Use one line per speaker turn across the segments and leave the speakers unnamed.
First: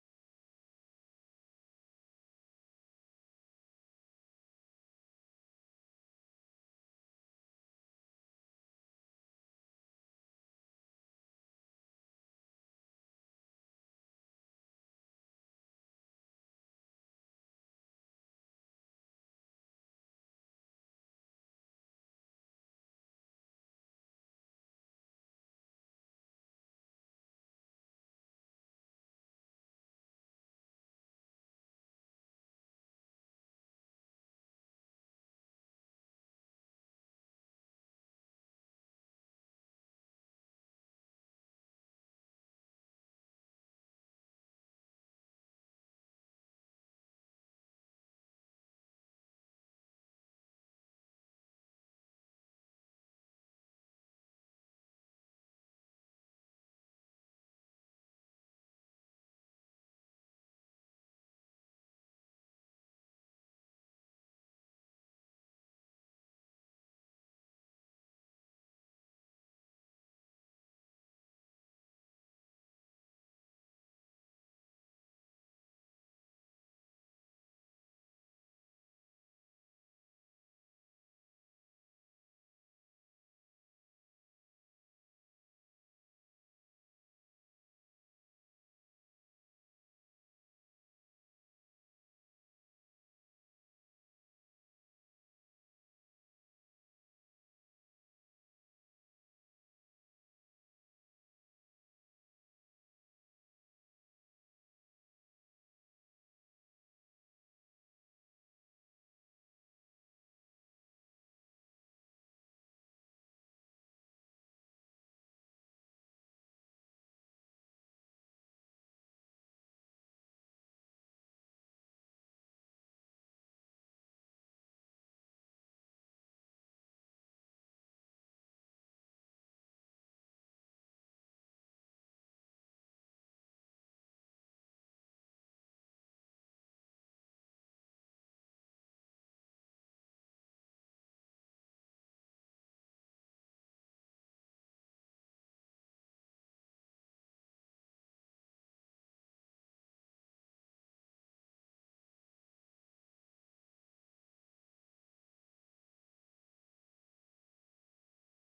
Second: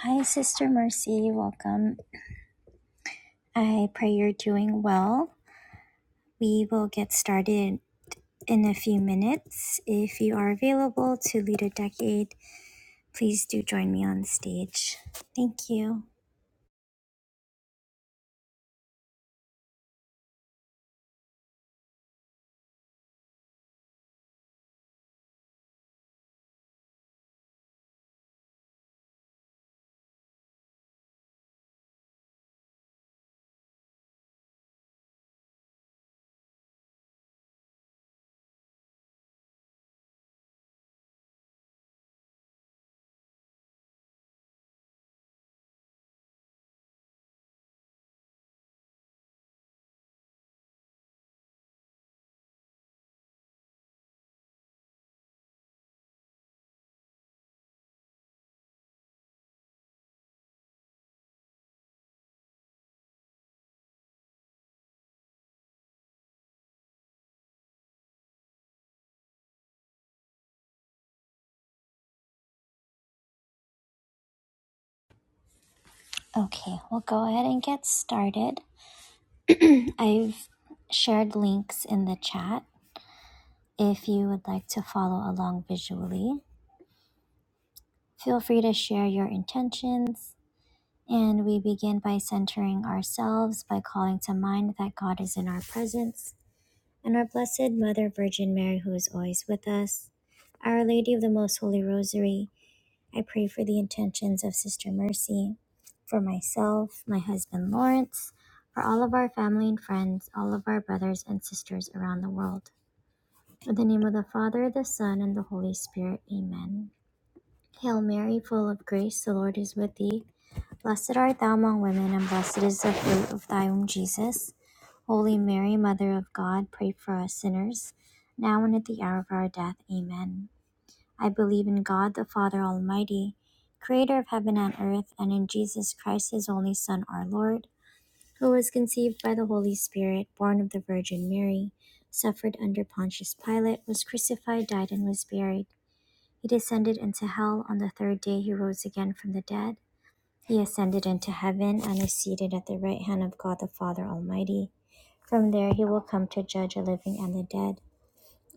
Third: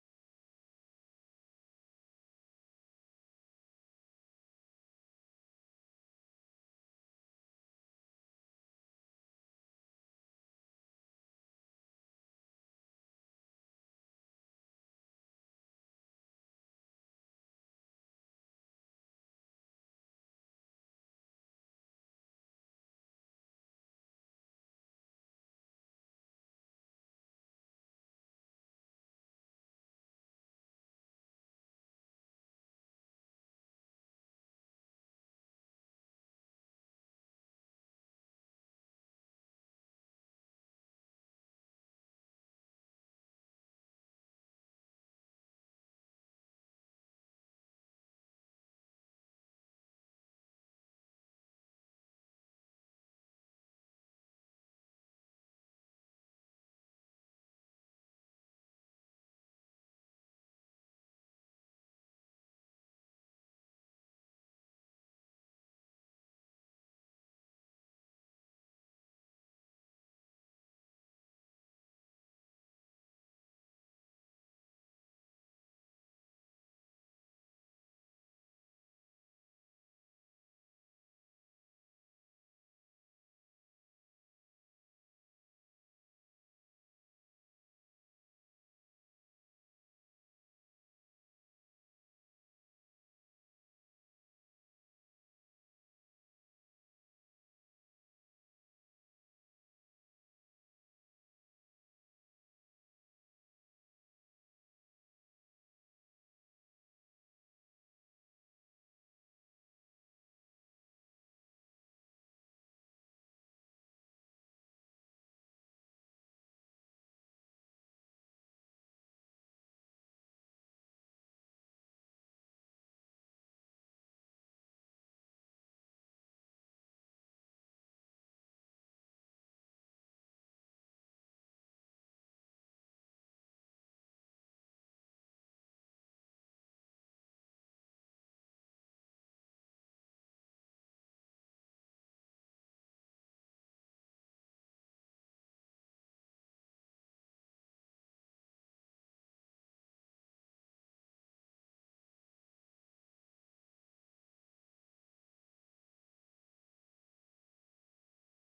Hi, Sister Mercy. Welcome. I pray you're doing well. We will get started in a few minutes. If you are available to lead a decade, please do join me on stage. Thank you. Okay, we'll go ahead and get started. I've shared links in the chat if you would like to follow along visually. Feel free to share your intentions. And we begin by centering ourselves by calling to mind that God is in our presence and our Blessed Mother Virgin Mary, who is always with us. Our Lady of the Most Holy Rosary, I pray for the intentions of Sister Mercy, for myself, my husband Lawrence, for all of our family and friends, all of our brothers and sisters around the world. In the name of the Father, the Son, and the Holy Spirit, amen. Hail Mary, full of grace, the Lord is with thee. Blessed art thou among women, and blessed is the fruit of thy womb, Jesus. Holy Mary, Mother of God, pray for us sinners, now and at the hour of our death. Amen. I believe in God, the Father Almighty, creator of heaven and earth, and in Jesus Christ, his only Son, our Lord, who was conceived by the Holy Spirit, born of the Virgin Mary, suffered under Pontius Pilate, was crucified, died, and was buried. He descended into hell. On the third day, he rose again from the dead. He ascended into heaven and is seated at the right hand of God the Father Almighty. From there he will come to judge the living and the dead.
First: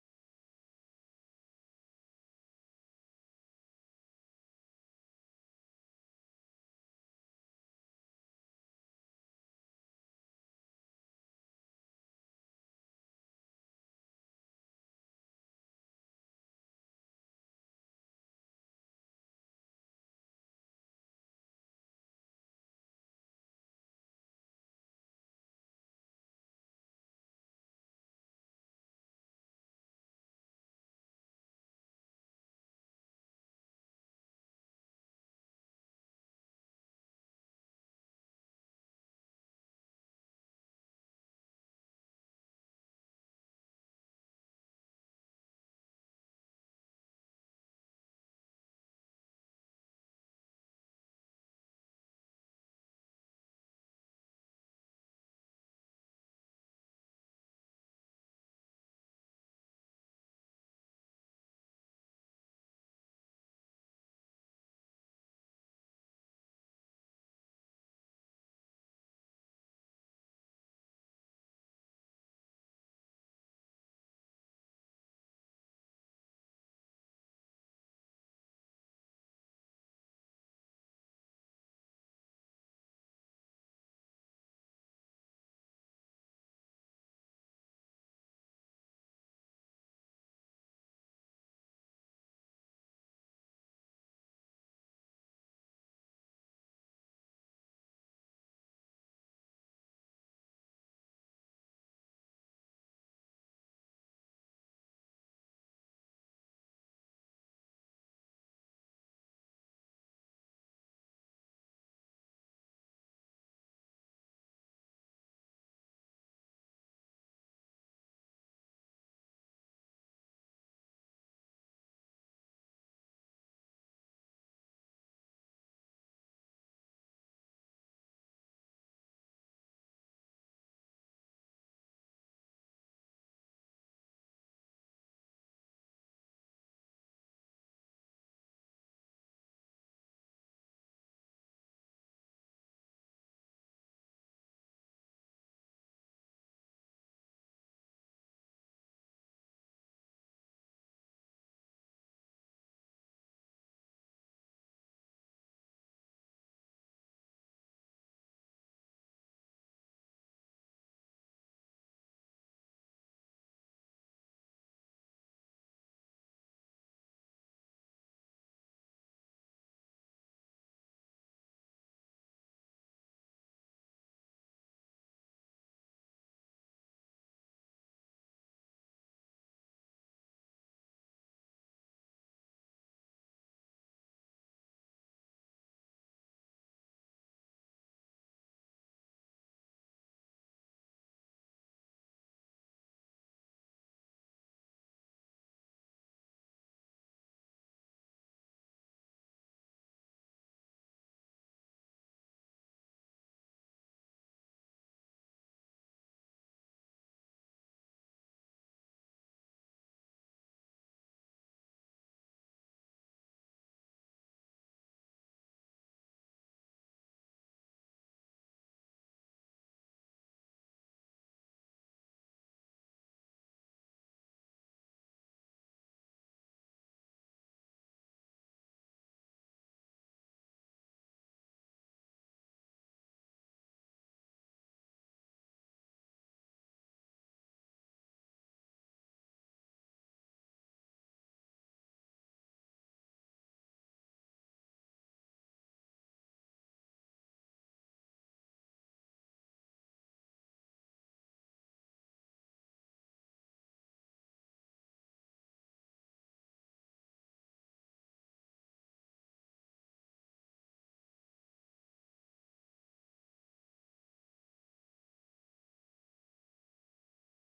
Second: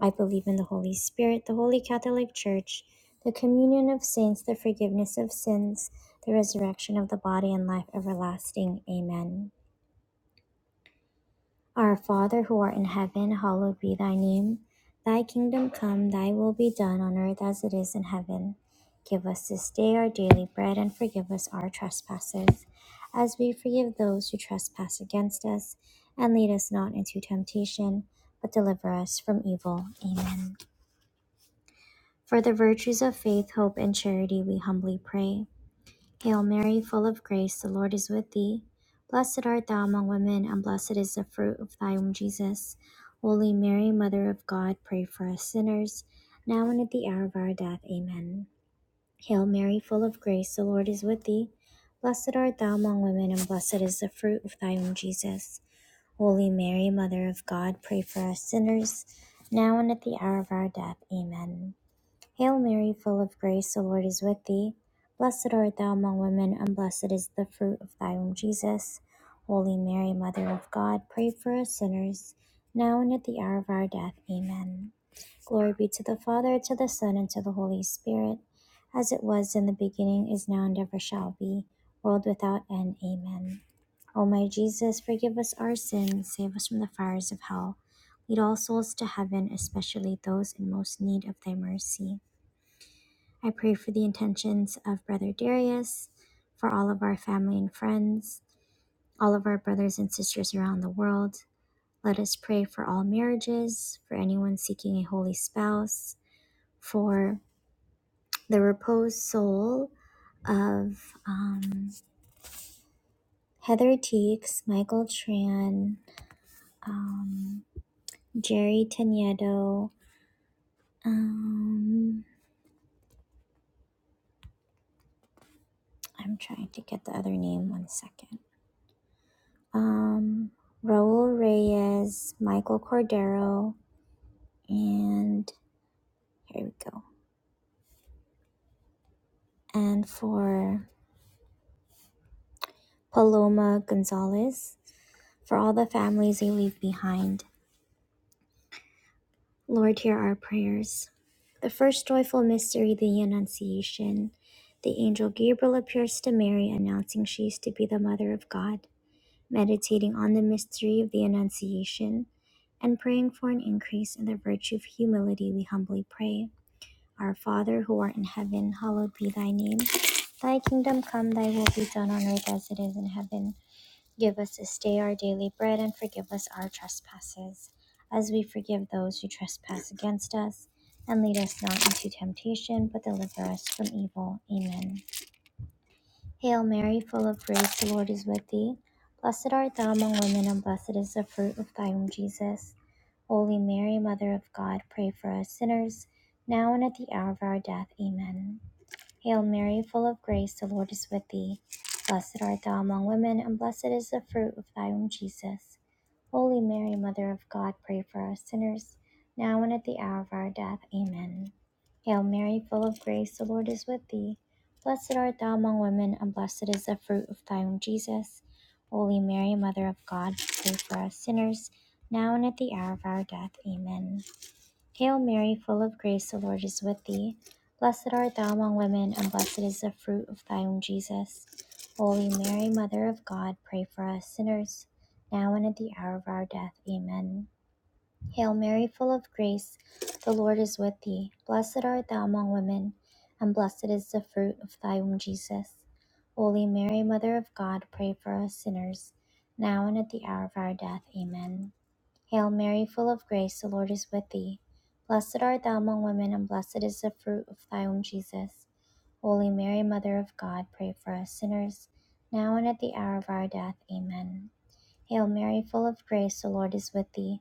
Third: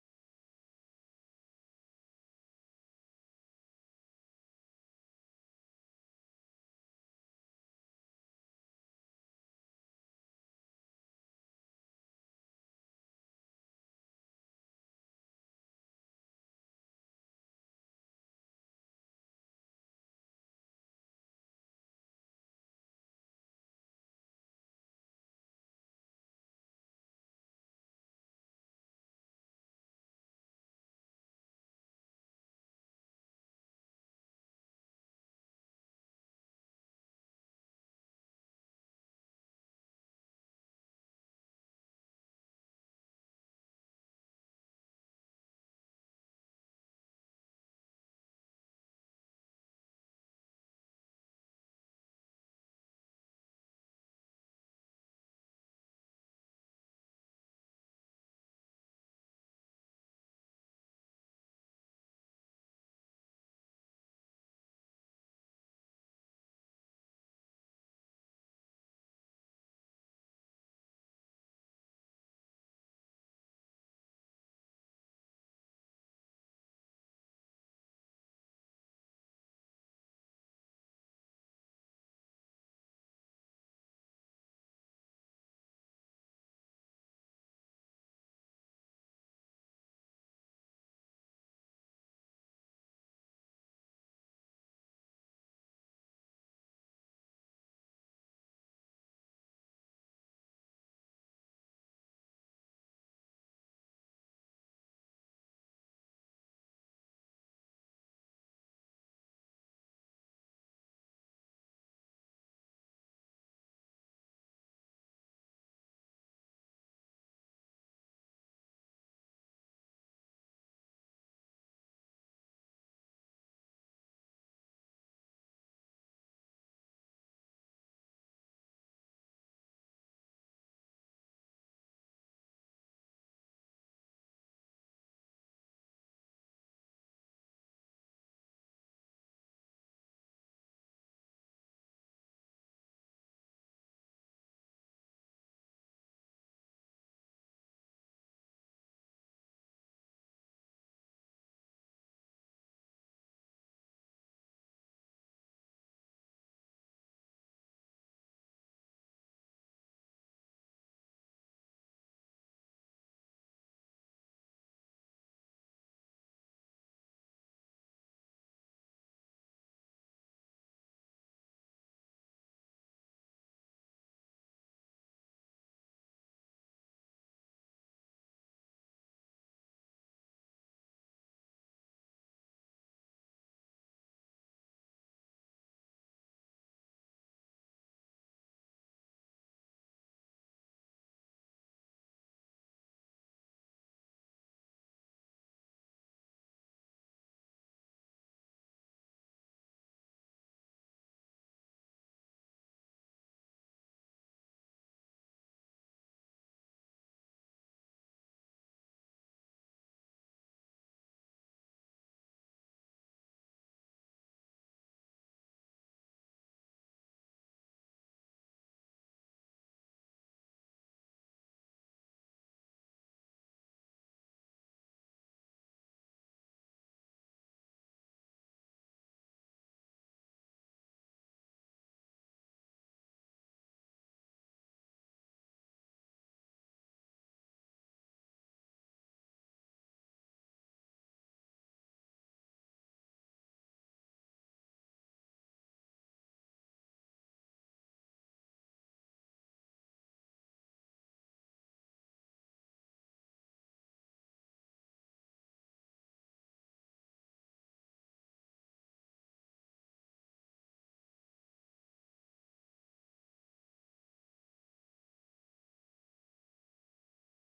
I believe in the Holy Spirit, the Holy Catholic Church, the communion of saints, the forgiveness of sins, the resurrection of the body, and life everlasting. Amen. Our Father who art in heaven, hallowed be thy name. Thy kingdom come, thy will be done on earth as it is in heaven. Give us this day our daily bread and forgive us our trespasses, as we forgive those who trespass against us. And lead us not into temptation, but deliver us from evil. Amen. For the virtues of faith, hope, and charity, we humbly pray. Hail Mary, full of grace, the Lord is with thee. Blessed art thou among women, and blessed is the fruit of thy womb, Jesus. Holy Mary, Mother of God, pray for us sinners, now and at the hour of our death. Amen. Hail Mary, full of grace, the Lord is with thee. Blessed art thou among women, and blessed is the fruit of thy womb, Jesus. Holy Mary, Mother of God, pray for us sinners, now and at the hour of our death. Amen. Hail Mary, full of grace, the Lord is with thee. Blessed art thou among women, and blessed is the fruit of thy womb, Jesus. Holy Mary, Mother of God, pray for us sinners, now and at the hour of our death. Amen. Glory be to the Father, to the Son, and to the Holy Spirit, as it was in the beginning, is now, and ever shall be, world without end. Amen. O my Jesus, forgive us our sins, save us from the fires of hell. Lead all souls to heaven, especially those in most need of thy mercy. I pray for the intentions of Brother Darius, for all of our family and friends, all of our brothers and sisters around the world. Let us pray for all marriages, for anyone seeking a holy spouse, for the reposed soul of um, Heather Teeks, Michael Tran, um, Jerry Teniedo. Um, I'm trying to get the other name. One second. um, Raul Reyes, Michael Cordero, and here we go. And for Paloma Gonzalez, for all the families they leave behind, Lord, hear our prayers. The first joyful mystery, the Annunciation. The angel Gabriel appears to Mary, announcing she is to be the mother of God. Meditating on the mystery of the Annunciation and praying for an increase in the virtue of humility, we humbly pray. Our Father who art in heaven, hallowed be thy name. Thy kingdom come, thy will be done on earth as it is in heaven. Give us this day our daily bread and forgive us our trespasses, as we forgive those who trespass against us. And lead us not into temptation, but deliver us from evil. Amen. Hail Mary, full of grace, the Lord is with thee. Blessed art thou among women, and blessed is the fruit of thy womb, Jesus. Holy Mary, Mother of God, pray for us sinners, now and at the hour of our death. Amen. Hail Mary, full of grace, the Lord is with thee. Blessed art thou among women, and blessed is the fruit of thy womb, Jesus. Holy Mary, Mother of God, pray for us sinners, now and at the hour of our death. Amen. Hail Mary, full of grace, the Lord is with thee. Blessed art thou among women, and blessed is the fruit of thy womb, Jesus. Holy Mary, Mother of God, pray for us sinners, now and at the hour of our death. Amen. Hail Mary, full of grace, the Lord is with thee. Blessed art thou among women, and blessed is the fruit of thy womb, Jesus. Holy Mary, Mother of God, pray for us sinners, now and at the hour of our death. Amen. Hail Mary, full of grace, the Lord is with thee. Blessed art thou among women, and blessed is the fruit of thy womb, Jesus. Holy Mary, Mother of God, pray for us sinners, now and at the hour of our death. Amen. Hail Mary, full of grace, the Lord is with thee. Blessed art thou among women, and blessed is the fruit of thy womb, Jesus. Holy Mary, Mother of God, pray for us sinners, now and at the hour of our death. Amen. Hail Mary, full of grace, the Lord is with thee.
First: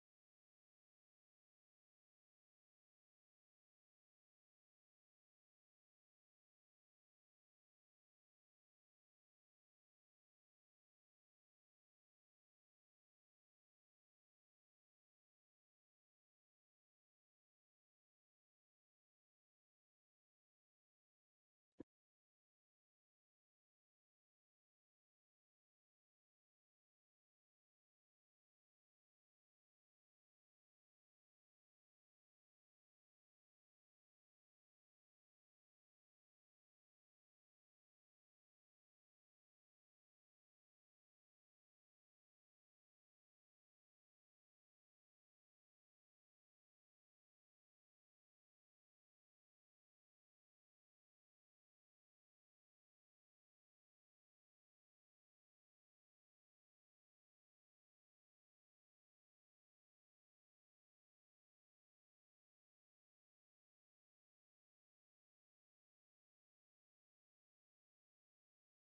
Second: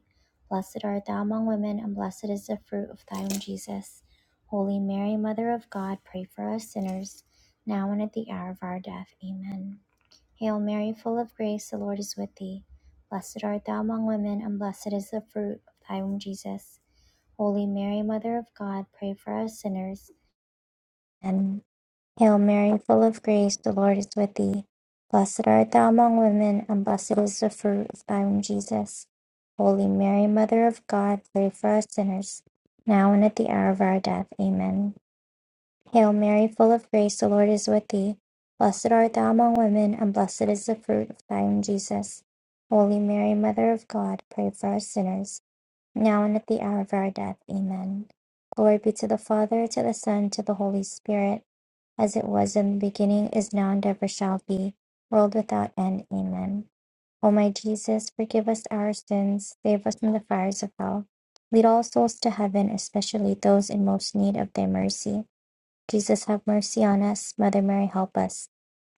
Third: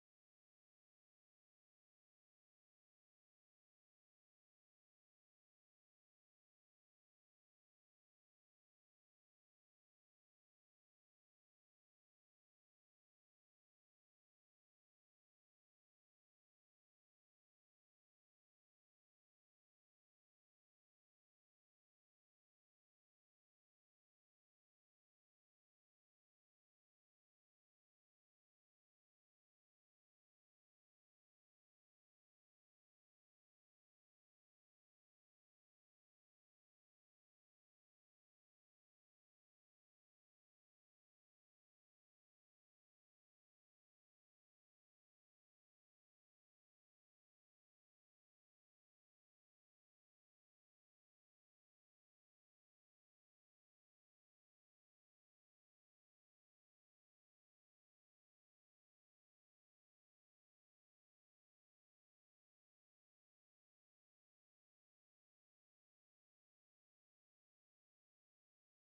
Blessed art thou among women, and blessed is the fruit of thy womb, Jesus. Holy Mary, Mother of God, pray for us sinners, now and at the hour of our death. Amen. Hail Mary, full of grace, the Lord is with thee. Blessed art thou among women, and blessed is the fruit of thy womb, Jesus. Holy Mary, Mother of God, pray for us sinners. Amen. Hail Mary, full of grace, the Lord is with thee. Blessed art thou among women, and blessed is the fruit of thy womb, Jesus. Holy Mary, Mother of God, pray for us sinners, now and at the hour of our death. Amen. Hail Mary, full of grace, the Lord is with thee. Blessed art thou among women, and blessed is the fruit of thy womb, Jesus. Holy Mary, Mother of God, pray for us sinners, now and at the hour of our death. Amen. Glory be to the Father, to the Son, to the Holy Spirit, as it was in the beginning, is now, and ever shall be, world without end. Amen. O my Jesus, forgive us our sins, save us from the fires of hell. Lead all souls to heaven, especially those in most need of thy mercy. Jesus have mercy on us. Mother Mary, help us.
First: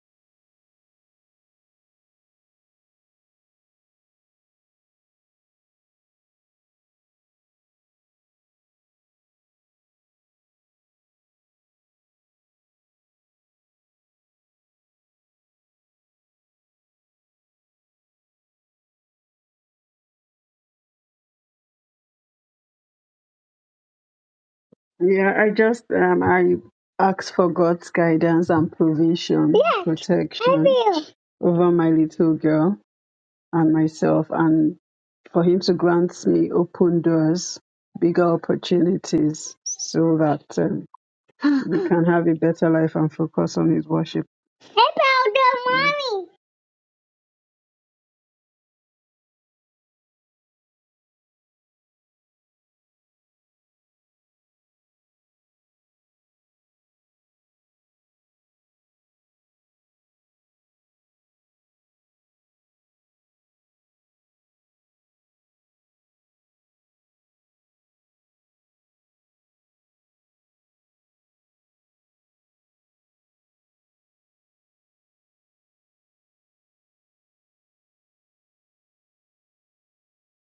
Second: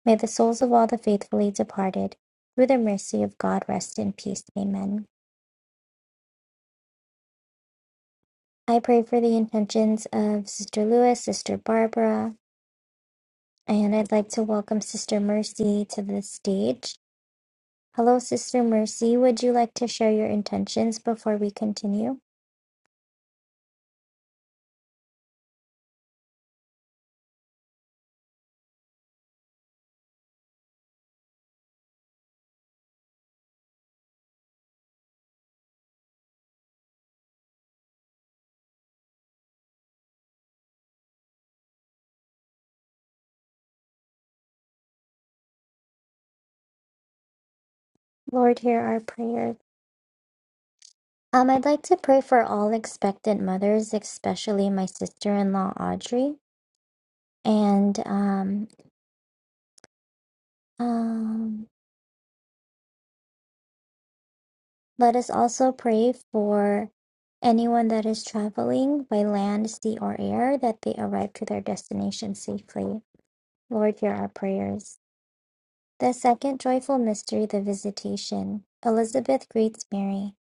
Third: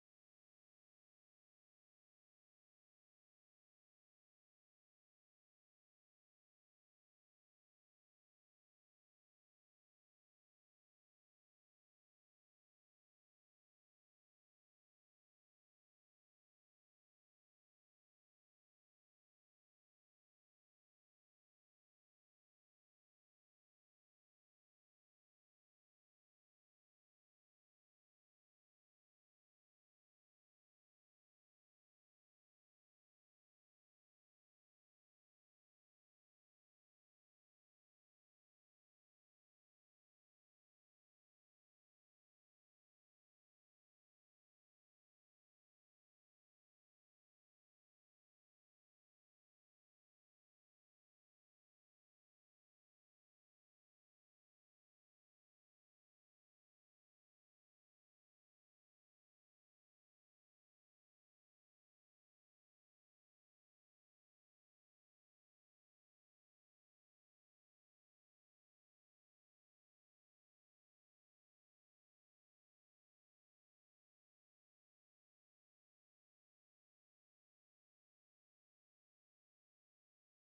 May the souls of all the faithfully departed, through the mercy of God, rest in peace. Amen. I pray for the intentions of Sister Lewis, Sister Barbara, and I'd like to welcome Sister Mercy to the stage. Hello, Sister Mercy. Would you like to share your intentions before we continue?
Yeah, I just um I ask for God's guidance and provision, Yes, I protection will. over my little girl and myself and for him to grant me open doors, bigger opportunities so that um, we can have a better life and focus on his worship. Hey, powder Mm. mommy.
Lord, hear our prayer. Um, I'd like to pray for all expectant mothers, especially my sister-in-law Audrey, and um, um, Let us also pray for anyone that is traveling by land, sea, or air that they arrive to their destination safely. Lord, hear our prayers. The second joyful mystery, the visitation. Elizabeth greets Mary.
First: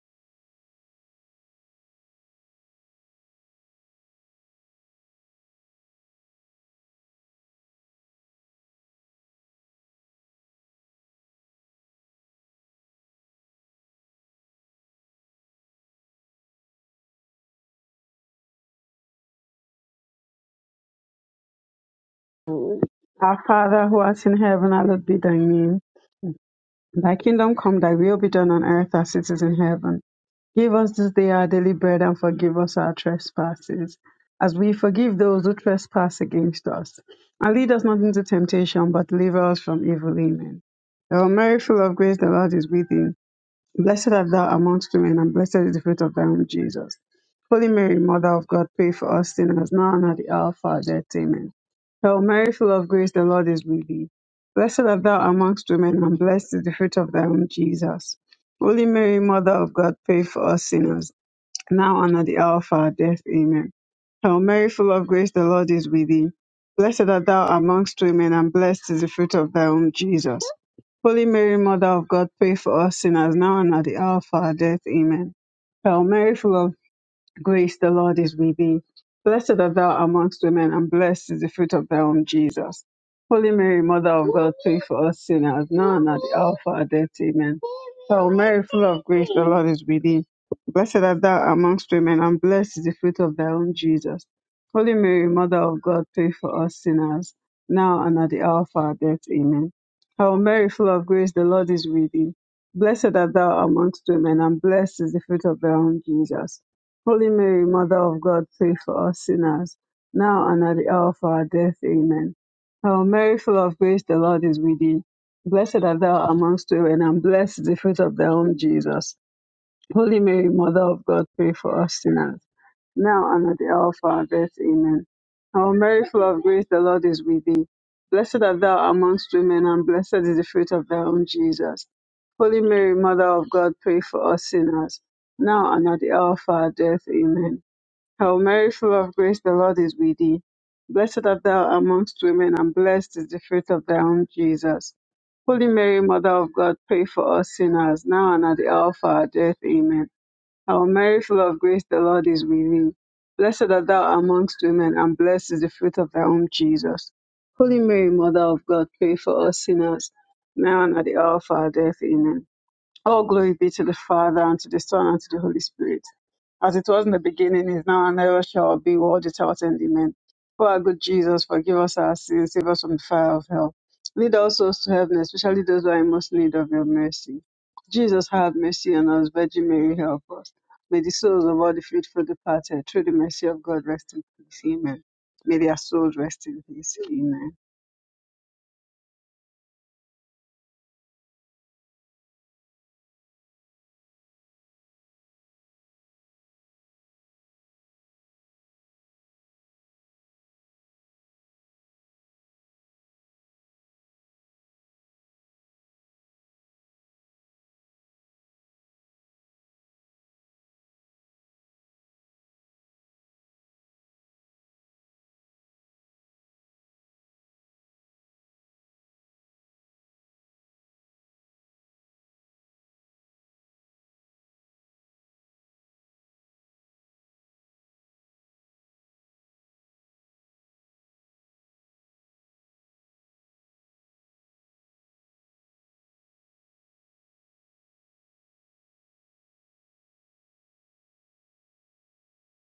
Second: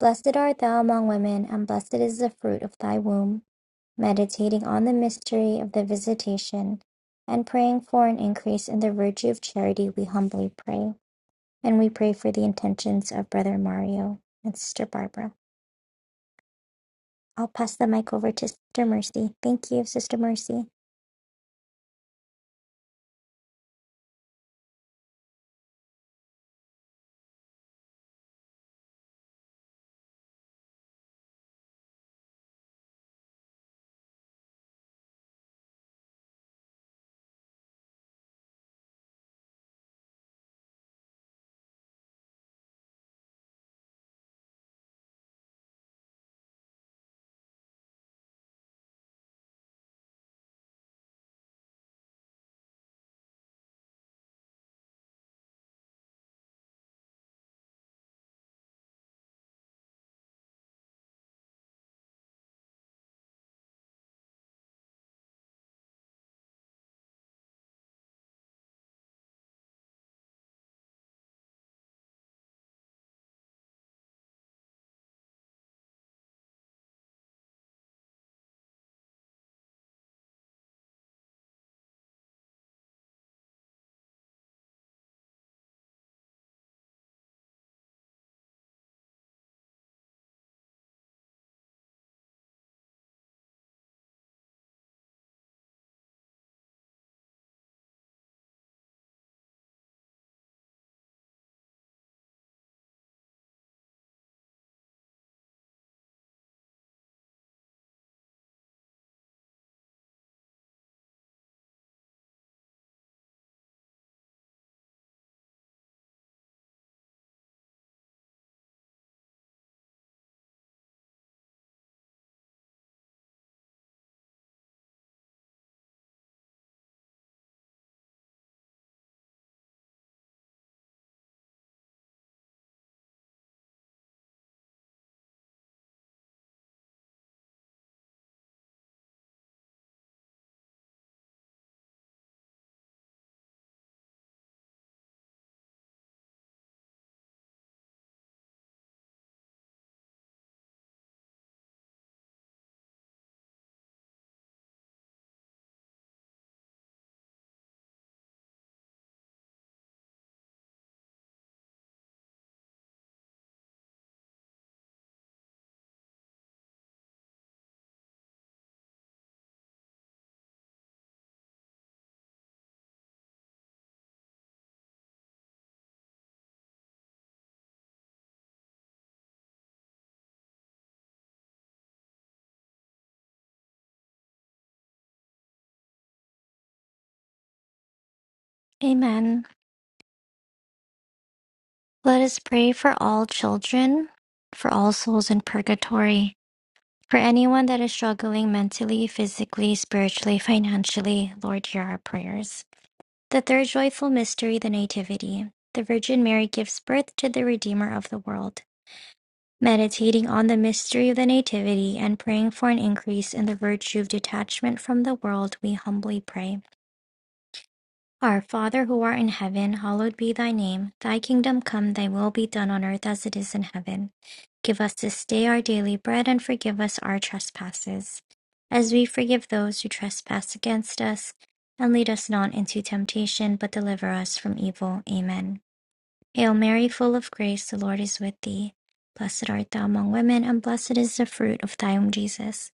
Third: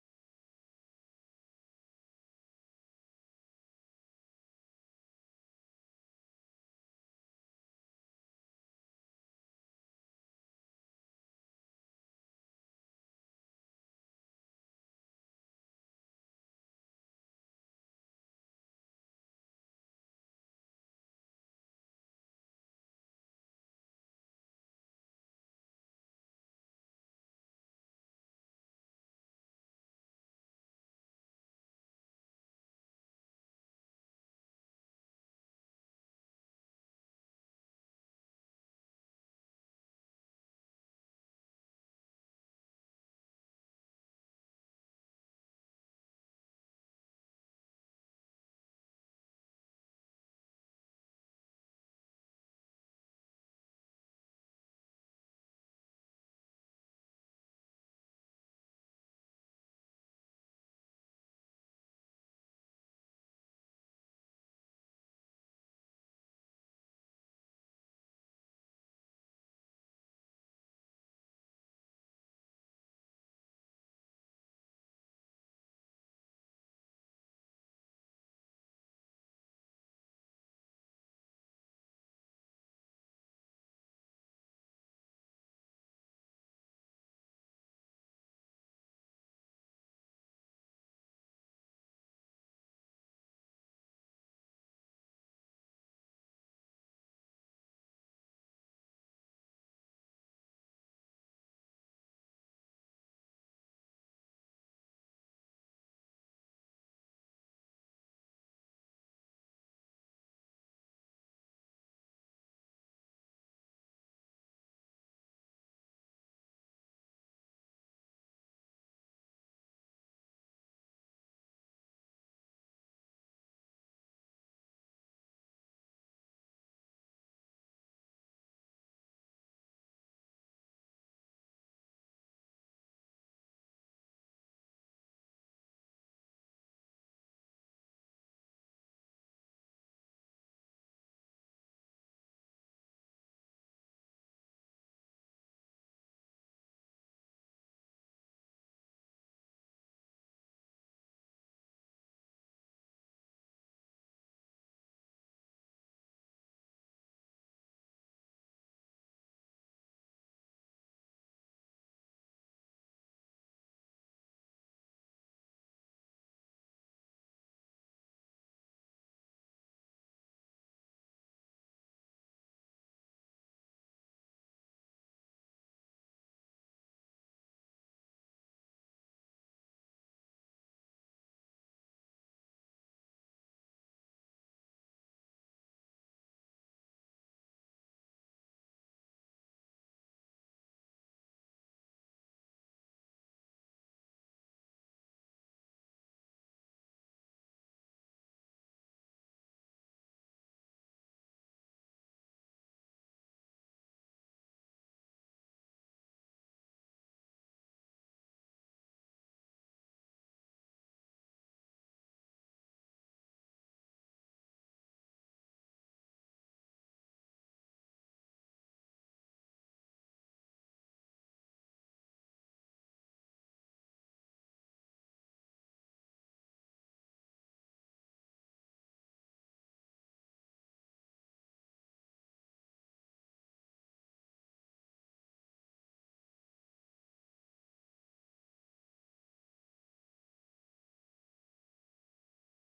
Blessed art thou among women, and blessed is the fruit of thy womb. Meditating on the mystery of the visitation and praying for an increase in the virtue of charity, we humbly pray. And we pray for the intentions of Brother Mario and Sister Barbara. I'll pass the mic over to Sister Mercy. Thank you, Sister Mercy.
Our Father who art in heaven, hallowed be thy name. Thy kingdom come, thy will be done on earth as it is in heaven. Give us this day our daily bread and forgive us our trespasses, as we forgive those who trespass against us. And lead us not into temptation, but deliver us from evil. Amen. Hail Mary, full of grace, the Lord is with thee. Blessed art thou amongst women, and blessed is the fruit of thy womb, Jesus. Holy Mary, Mother of God, pray for us sinners, now and at the hour of our death. Amen. Hail Mary, full of grace, the Lord is with thee. Blessed art thou amongst women, and blessed is the fruit of thy womb, Jesus. Holy Mary, Mother of God, pray for us sinners now and at the hour of our death. Amen. Hail Mary, full of grace, the Lord is with thee. Blessed art thou amongst women, and blessed is the fruit of thy womb, Jesus. Holy Mary, Mother of God, pray for us sinners, now and at the hour of our death. Amen. Hail Mary, full of Grace, the Lord is with thee. Blessed art thou amongst women, and blessed is the fruit of thy womb, Jesus. Holy Mary, Mother of God, pray for us sinners, now and at the hour of our death. Amen. Hail Mary, full of grace, the Lord is with thee. Blessed art thou amongst women, and blessed is the fruit of thy womb, Jesus. Holy Mary, Mother of God, pray for us sinners, now and at the hour of our death. Amen. Hail Mary, full of grace, the Lord is with thee. Blessed art thou amongst women, and blessed is the fruit of thy womb, Jesus. Holy Mary, Mother of God, pray for us sinners, now and at the hour of our death. Amen. Hail Mary, full of grace, the Lord is with thee. Blessed art thou amongst women, and blessed is the fruit of thy womb, Jesus. Holy Mary, Mother of God, pray for us sinners, now and at the hour of our death. Amen. Hail Mary, full of grace, the Lord is with thee. Blessed art thou amongst women, and blessed is the fruit of thy womb, Jesus. Holy Mary, Mother of God, pray for us sinners, now and at the hour of our death. Amen. Hail Mary, full of grace, the Lord is with thee. Blessed art thou amongst women, and blessed is the fruit of thy womb, Jesus. Holy Mary, Mother of God, pray for us sinners, now and at the hour of our death. Amen. Hail Mary, full of grace, the Lord is with thee. Blessed art thou amongst women, and blessed is the fruit of thy womb, Jesus. Holy Mary, Mother of God, pray for us sinners, now and at the hour of our death. Amen. All glory be to the Father, and to the Son, and to the Holy Spirit. As it was in the beginning, is now, and ever shall be, world without end. Amen. For our good Jesus, forgive us our sins, save us from the fire of hell. Lead all souls to heaven, especially those who are in most need of your mercy. Jesus, have mercy on us. Virgin Mary, help us. May the souls of all the faithful departed, through the mercy of God, rest in peace. Amen. May their souls rest in peace. Amen.
Amen. Let us pray for all children, for all souls in purgatory, for anyone that is struggling mentally, physically, spiritually, financially. Lord, hear our prayers. The third joyful mystery, the Nativity. The Virgin Mary gives birth to the Redeemer of the world. Meditating on the mystery of the Nativity and praying for an increase in the virtue of detachment from the world, we humbly pray. Our Father who art in heaven, hallowed be thy name. Thy kingdom come, thy will be done on earth as it is in heaven. Give us this day our daily bread and forgive us our trespasses, as we forgive those who trespass against us. And lead us not into temptation, but deliver us from evil. Amen. Hail Mary, full of grace, the Lord is with thee. Blessed art thou among women, and blessed is the fruit of thy womb, Jesus.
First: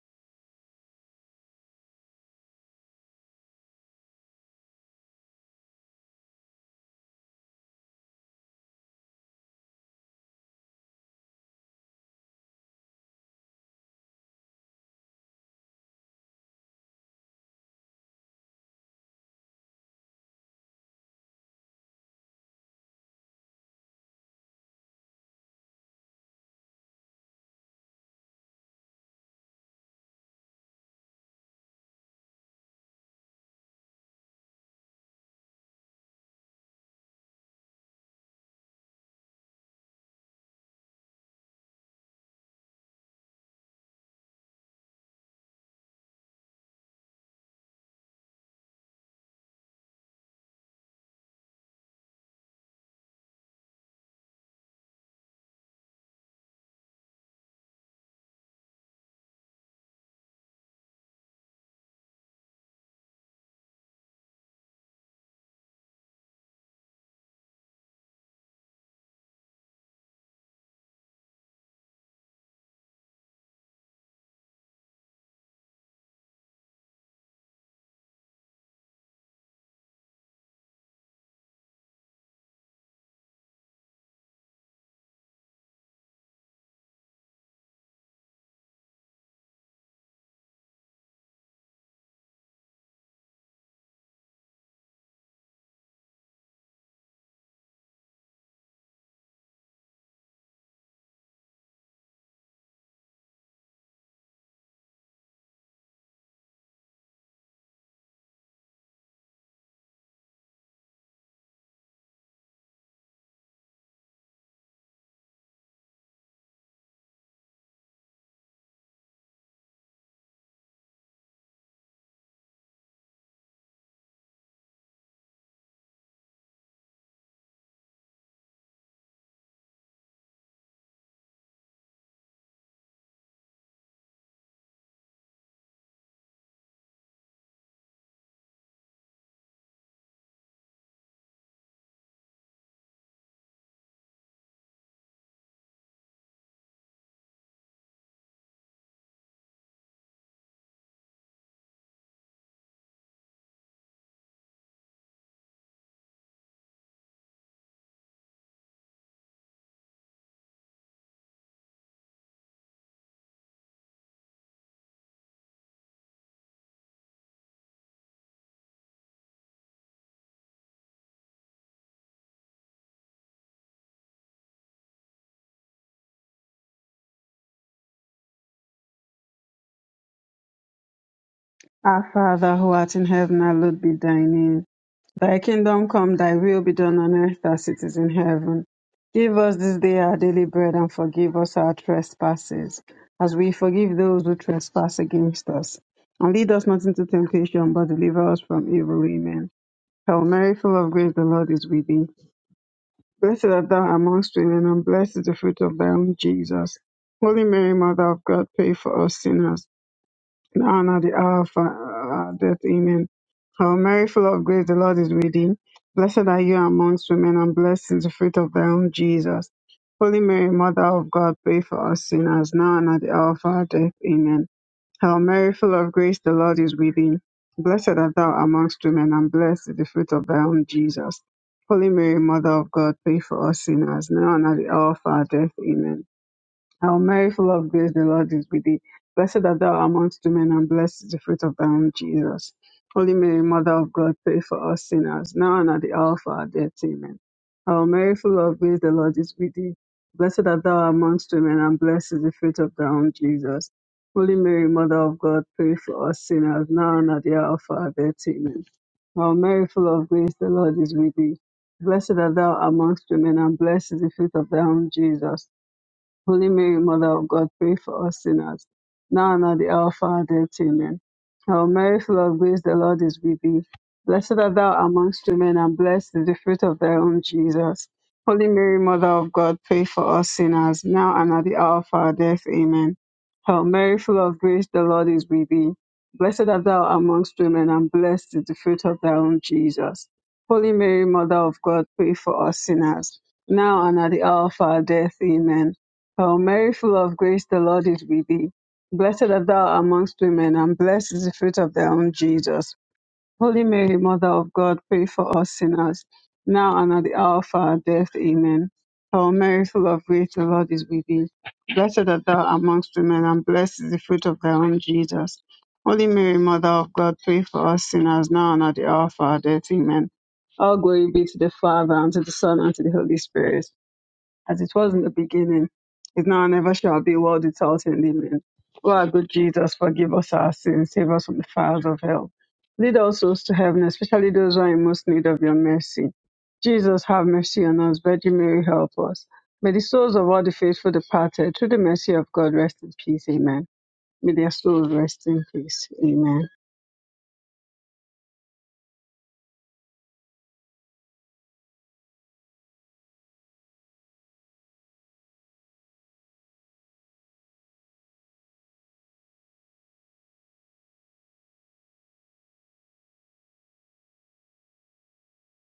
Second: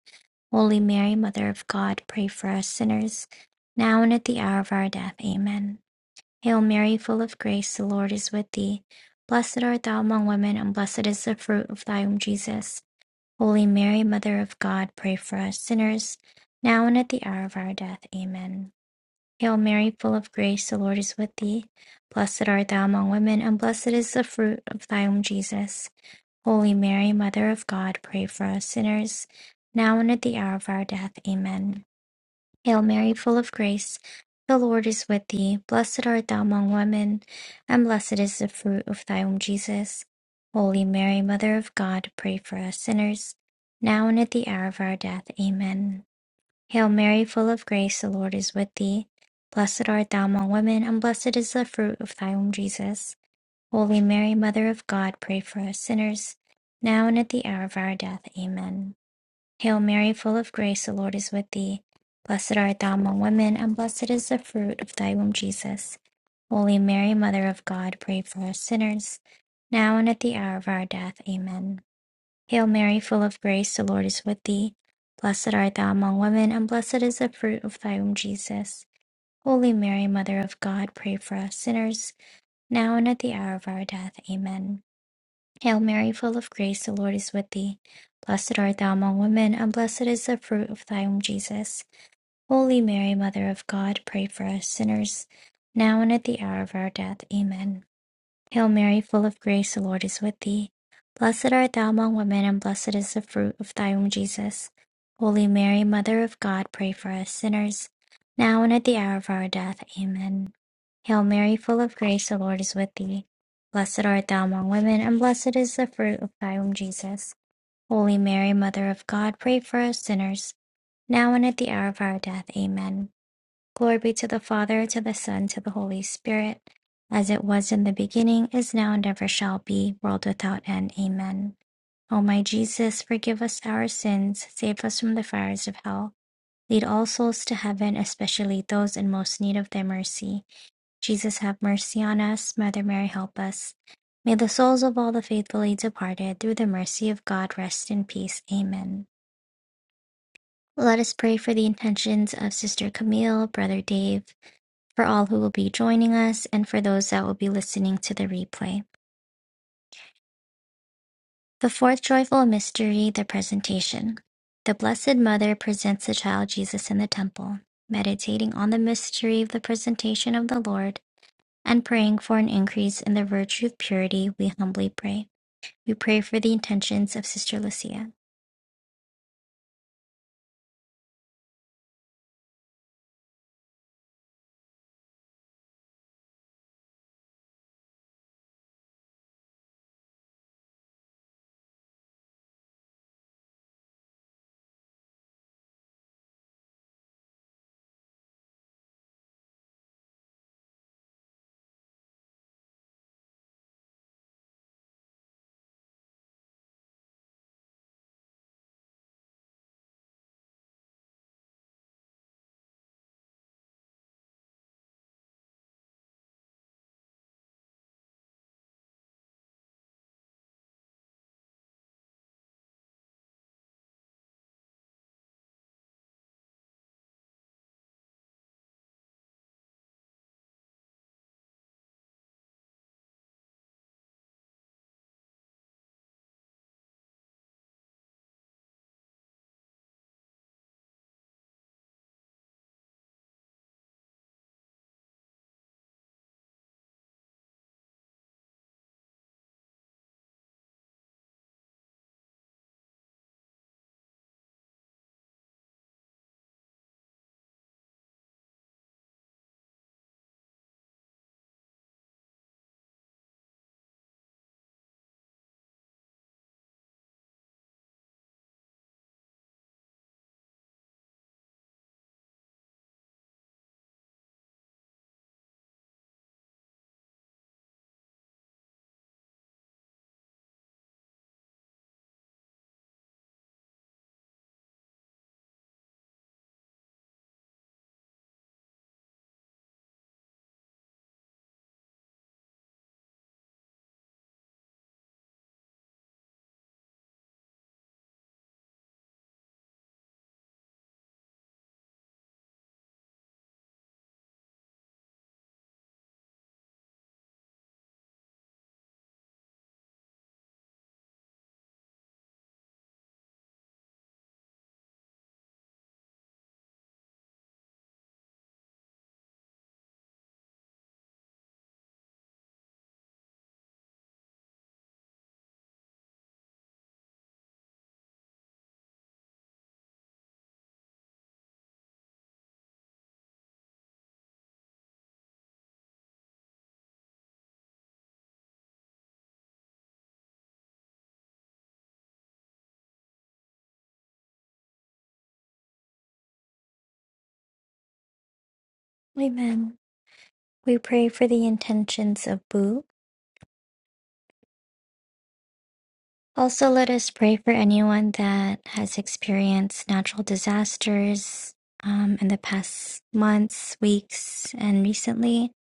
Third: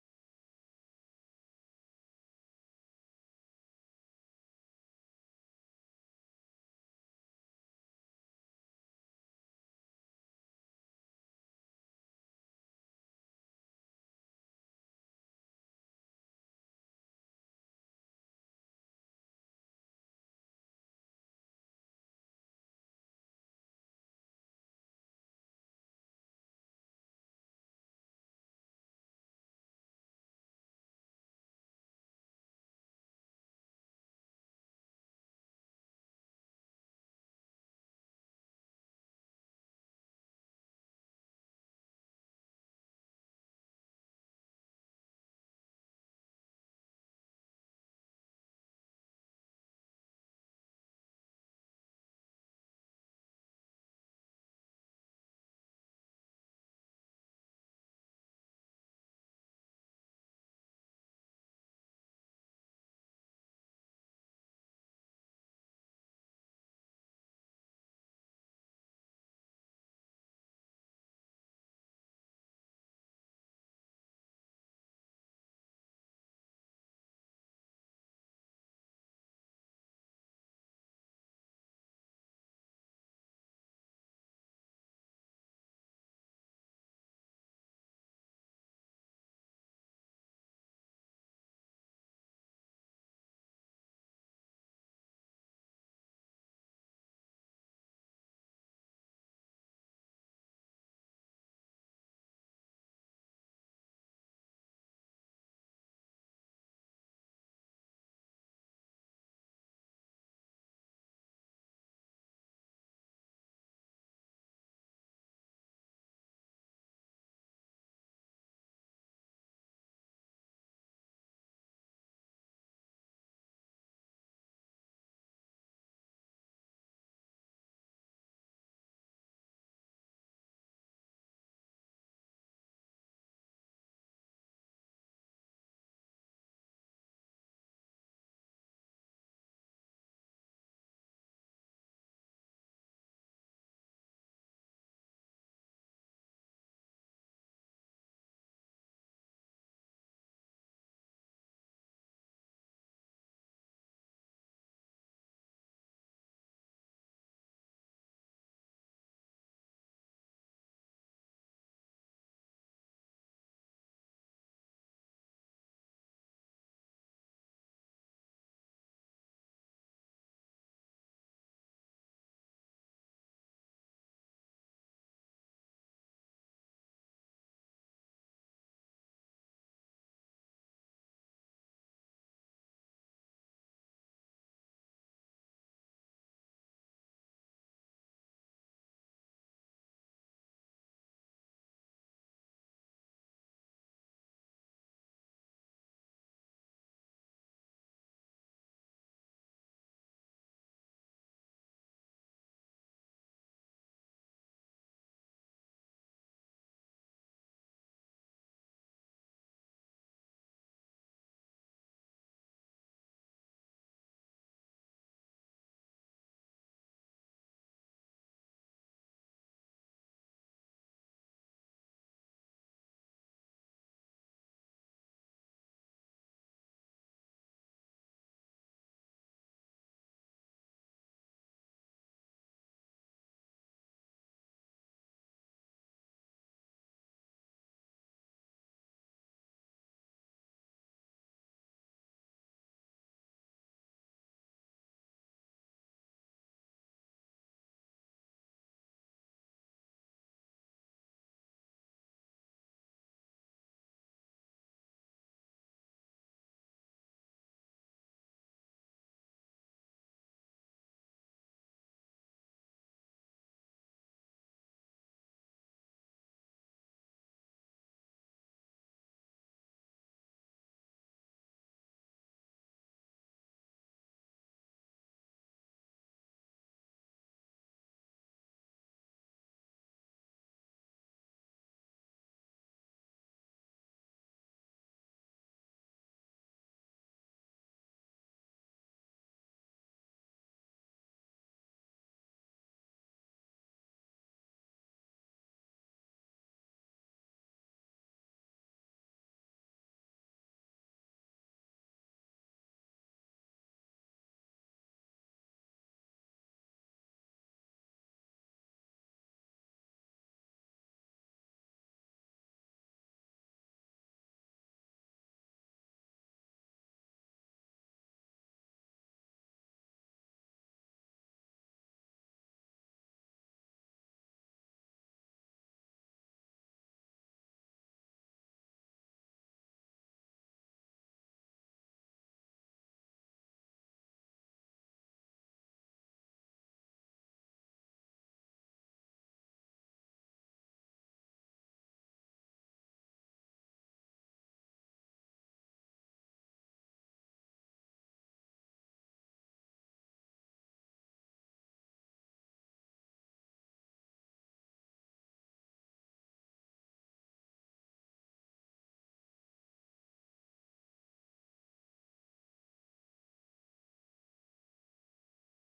Holy Mary, Mother of God, pray for us sinners, now and at the hour of our death. Amen. Hail Mary, full of grace, the Lord is with thee. Blessed art thou among women, and blessed is the fruit of thy womb, Jesus. Holy Mary, Mother of God, pray for us sinners, now and at the hour of our death. Amen. Hail Mary, full of grace, the Lord is with thee. Blessed art thou among women, and blessed is the fruit of thy womb, Jesus. Holy Mary, Mother of God, pray for us sinners, now and at the hour of our death. Amen. Hail Mary, full of grace, the Lord is with thee. Blessed art thou among women, and blessed is the fruit of thy womb, Jesus. Holy Mary, Mother of God, pray for us sinners, now and at the hour of our death. Amen. Hail Mary, full of grace, the Lord is with thee. Blessed art thou among women, and blessed is the fruit of thy womb, Jesus. Holy Mary, Mother of God, pray for us sinners, now and at the hour of our death. Amen. Hail Mary, full of grace, the Lord is with thee. Blessed art thou among women, and blessed is the fruit of thy womb, Jesus. Holy Mary, Mother of God, pray for us sinners, now and at the hour of our death. Amen. Hail Mary, full of grace, the Lord is with thee. Blessed art thou among women, and blessed is the fruit of thy womb, Jesus. Holy Mary, Mother of God, pray for us sinners, now and at the hour of our death. Amen. Hail Mary, full of grace, the Lord is with thee. Blessed art thou among women, and blessed is the fruit of thy womb, Jesus. Holy Mary, Mother of God, pray for us sinners, now and at the hour of our death. Amen. Hail Mary, full of grace, the Lord is with thee. Blessed art thou among women, and blessed is the fruit of thy womb, Jesus. Holy Mary, Mother of God, pray for us sinners, now and at the hour of our death. Amen. Hail Mary, full of grace, the Lord is with thee. Blessed art thou among women, and blessed is the fruit of thy womb, Jesus. Holy Mary, Mother of God, pray for us sinners, now and at the hour of our death. Amen. Glory be to the Father, to the Son, to the Holy Spirit, as it was in the beginning, is now, and ever shall be, world without end. Amen. O my Jesus, forgive us our sins, save us from the fires of hell. Lead all souls to heaven, especially those in most need of thy mercy. Jesus, have mercy on us. Mother Mary, help us. May the souls of all the faithfully departed, through the mercy of God, rest in peace. Amen. Let us pray for the intentions of Sister Camille, Brother Dave, for all who will be joining us, and for those that will be listening to the replay. The fourth joyful mystery, the presentation. The Blessed Mother presents the child Jesus in the temple, meditating on the mystery of the presentation of the Lord and praying for an increase in the virtue of purity, we humbly pray. We pray for the intentions of Sister Lucia.
Our Father, who art in heaven, hallowed be thy name. Thy kingdom come, thy will be done on earth as it is in heaven. Give us this day our daily bread and forgive us our trespasses, as we forgive those who trespass against us. And lead us not into temptation, but deliver us from evil. Amen. Hail Mary, full of grace, the Lord is with thee. Blessed art thou amongst women, and blessed is the fruit of thy womb, Jesus. Holy Mary, Mother of God, pray for us sinners the honor, the hour of uh, death. Amen. Hail Mary, full of grace, the Lord is with thee. Blessed are you amongst women, and blessed is the fruit of thy womb, Jesus. Holy Mary, Mother of God, pray for us sinners, now and at the hour of our death. Amen. Hail Mary, full of grace, the Lord is with thee. Blessed art thou amongst women, and blessed is the fruit of thy womb, Jesus. Holy Mary, Mother of God, pray for us sinners, now and at the hour of our death. Amen. Our Mary, full of grace, the Lord is with thee. Blessed art thou amongst women, and blessed is the fruit of thy womb, Jesus. Holy Mary, Mother of God, pray for us sinners, now and at the hour of our death. Amen. Our Mary, full of grace, the Lord is with thee. Blessed art thou amongst women, and blessed is the fruit of thy womb, Jesus. Holy Mary, Mother of God, pray for us sinners, now and at the hour of our death. Amen. Our Mary, full of grace, the Lord is with thee. Blessed art thou amongst women, and blessed is the fruit of thy womb, Jesus. Holy Mary, Mother of God, pray for us sinners, now and at the hour of our death. Amen. Hail Mary, full of grace, the Lord is with thee. Blessed art thou amongst women, and blessed is the fruit of thy womb, Jesus. Holy Mary, Mother of God, pray for us sinners, now and at the hour of our death. Amen. Hail Mary, full of grace, the Lord is with thee. Blessed art thou amongst women, and blessed is the fruit of thy womb, Jesus. Holy Mary, Mother of God, pray for us sinners, now and at the hour of our death. Amen. O Mary, full of grace, the Lord is with thee. Blessed art thou amongst women, and blessed is the fruit of thy womb, Jesus. Holy Mary, Mother of God, pray for us sinners, now and at the hour of our death. Amen. O Mary, full of grace, the Lord is with thee. Blessed art thou amongst women, and blessed is the fruit of thy womb, Jesus. Holy Mary, Mother of God, pray for us sinners, now and at the hour of our death. Amen. All glory be to the Father, and to the Son, and to the Holy Spirit as it was in the beginning, is now and ever shall be, world without end. Amen. O our good Jesus, forgive us our sins, save us from the fires of hell. Lead our souls to heaven, especially those who are in most need of your mercy. Jesus, have mercy on us. Virgin Mary, help us. May the souls of all the faithful departed, through the mercy of God, rest in peace. Amen. May their souls rest in peace. Amen.
Amen. We pray for the intentions of Boo, Also, let us pray for anyone that has experienced natural disasters um, in the past months, weeks, and recently.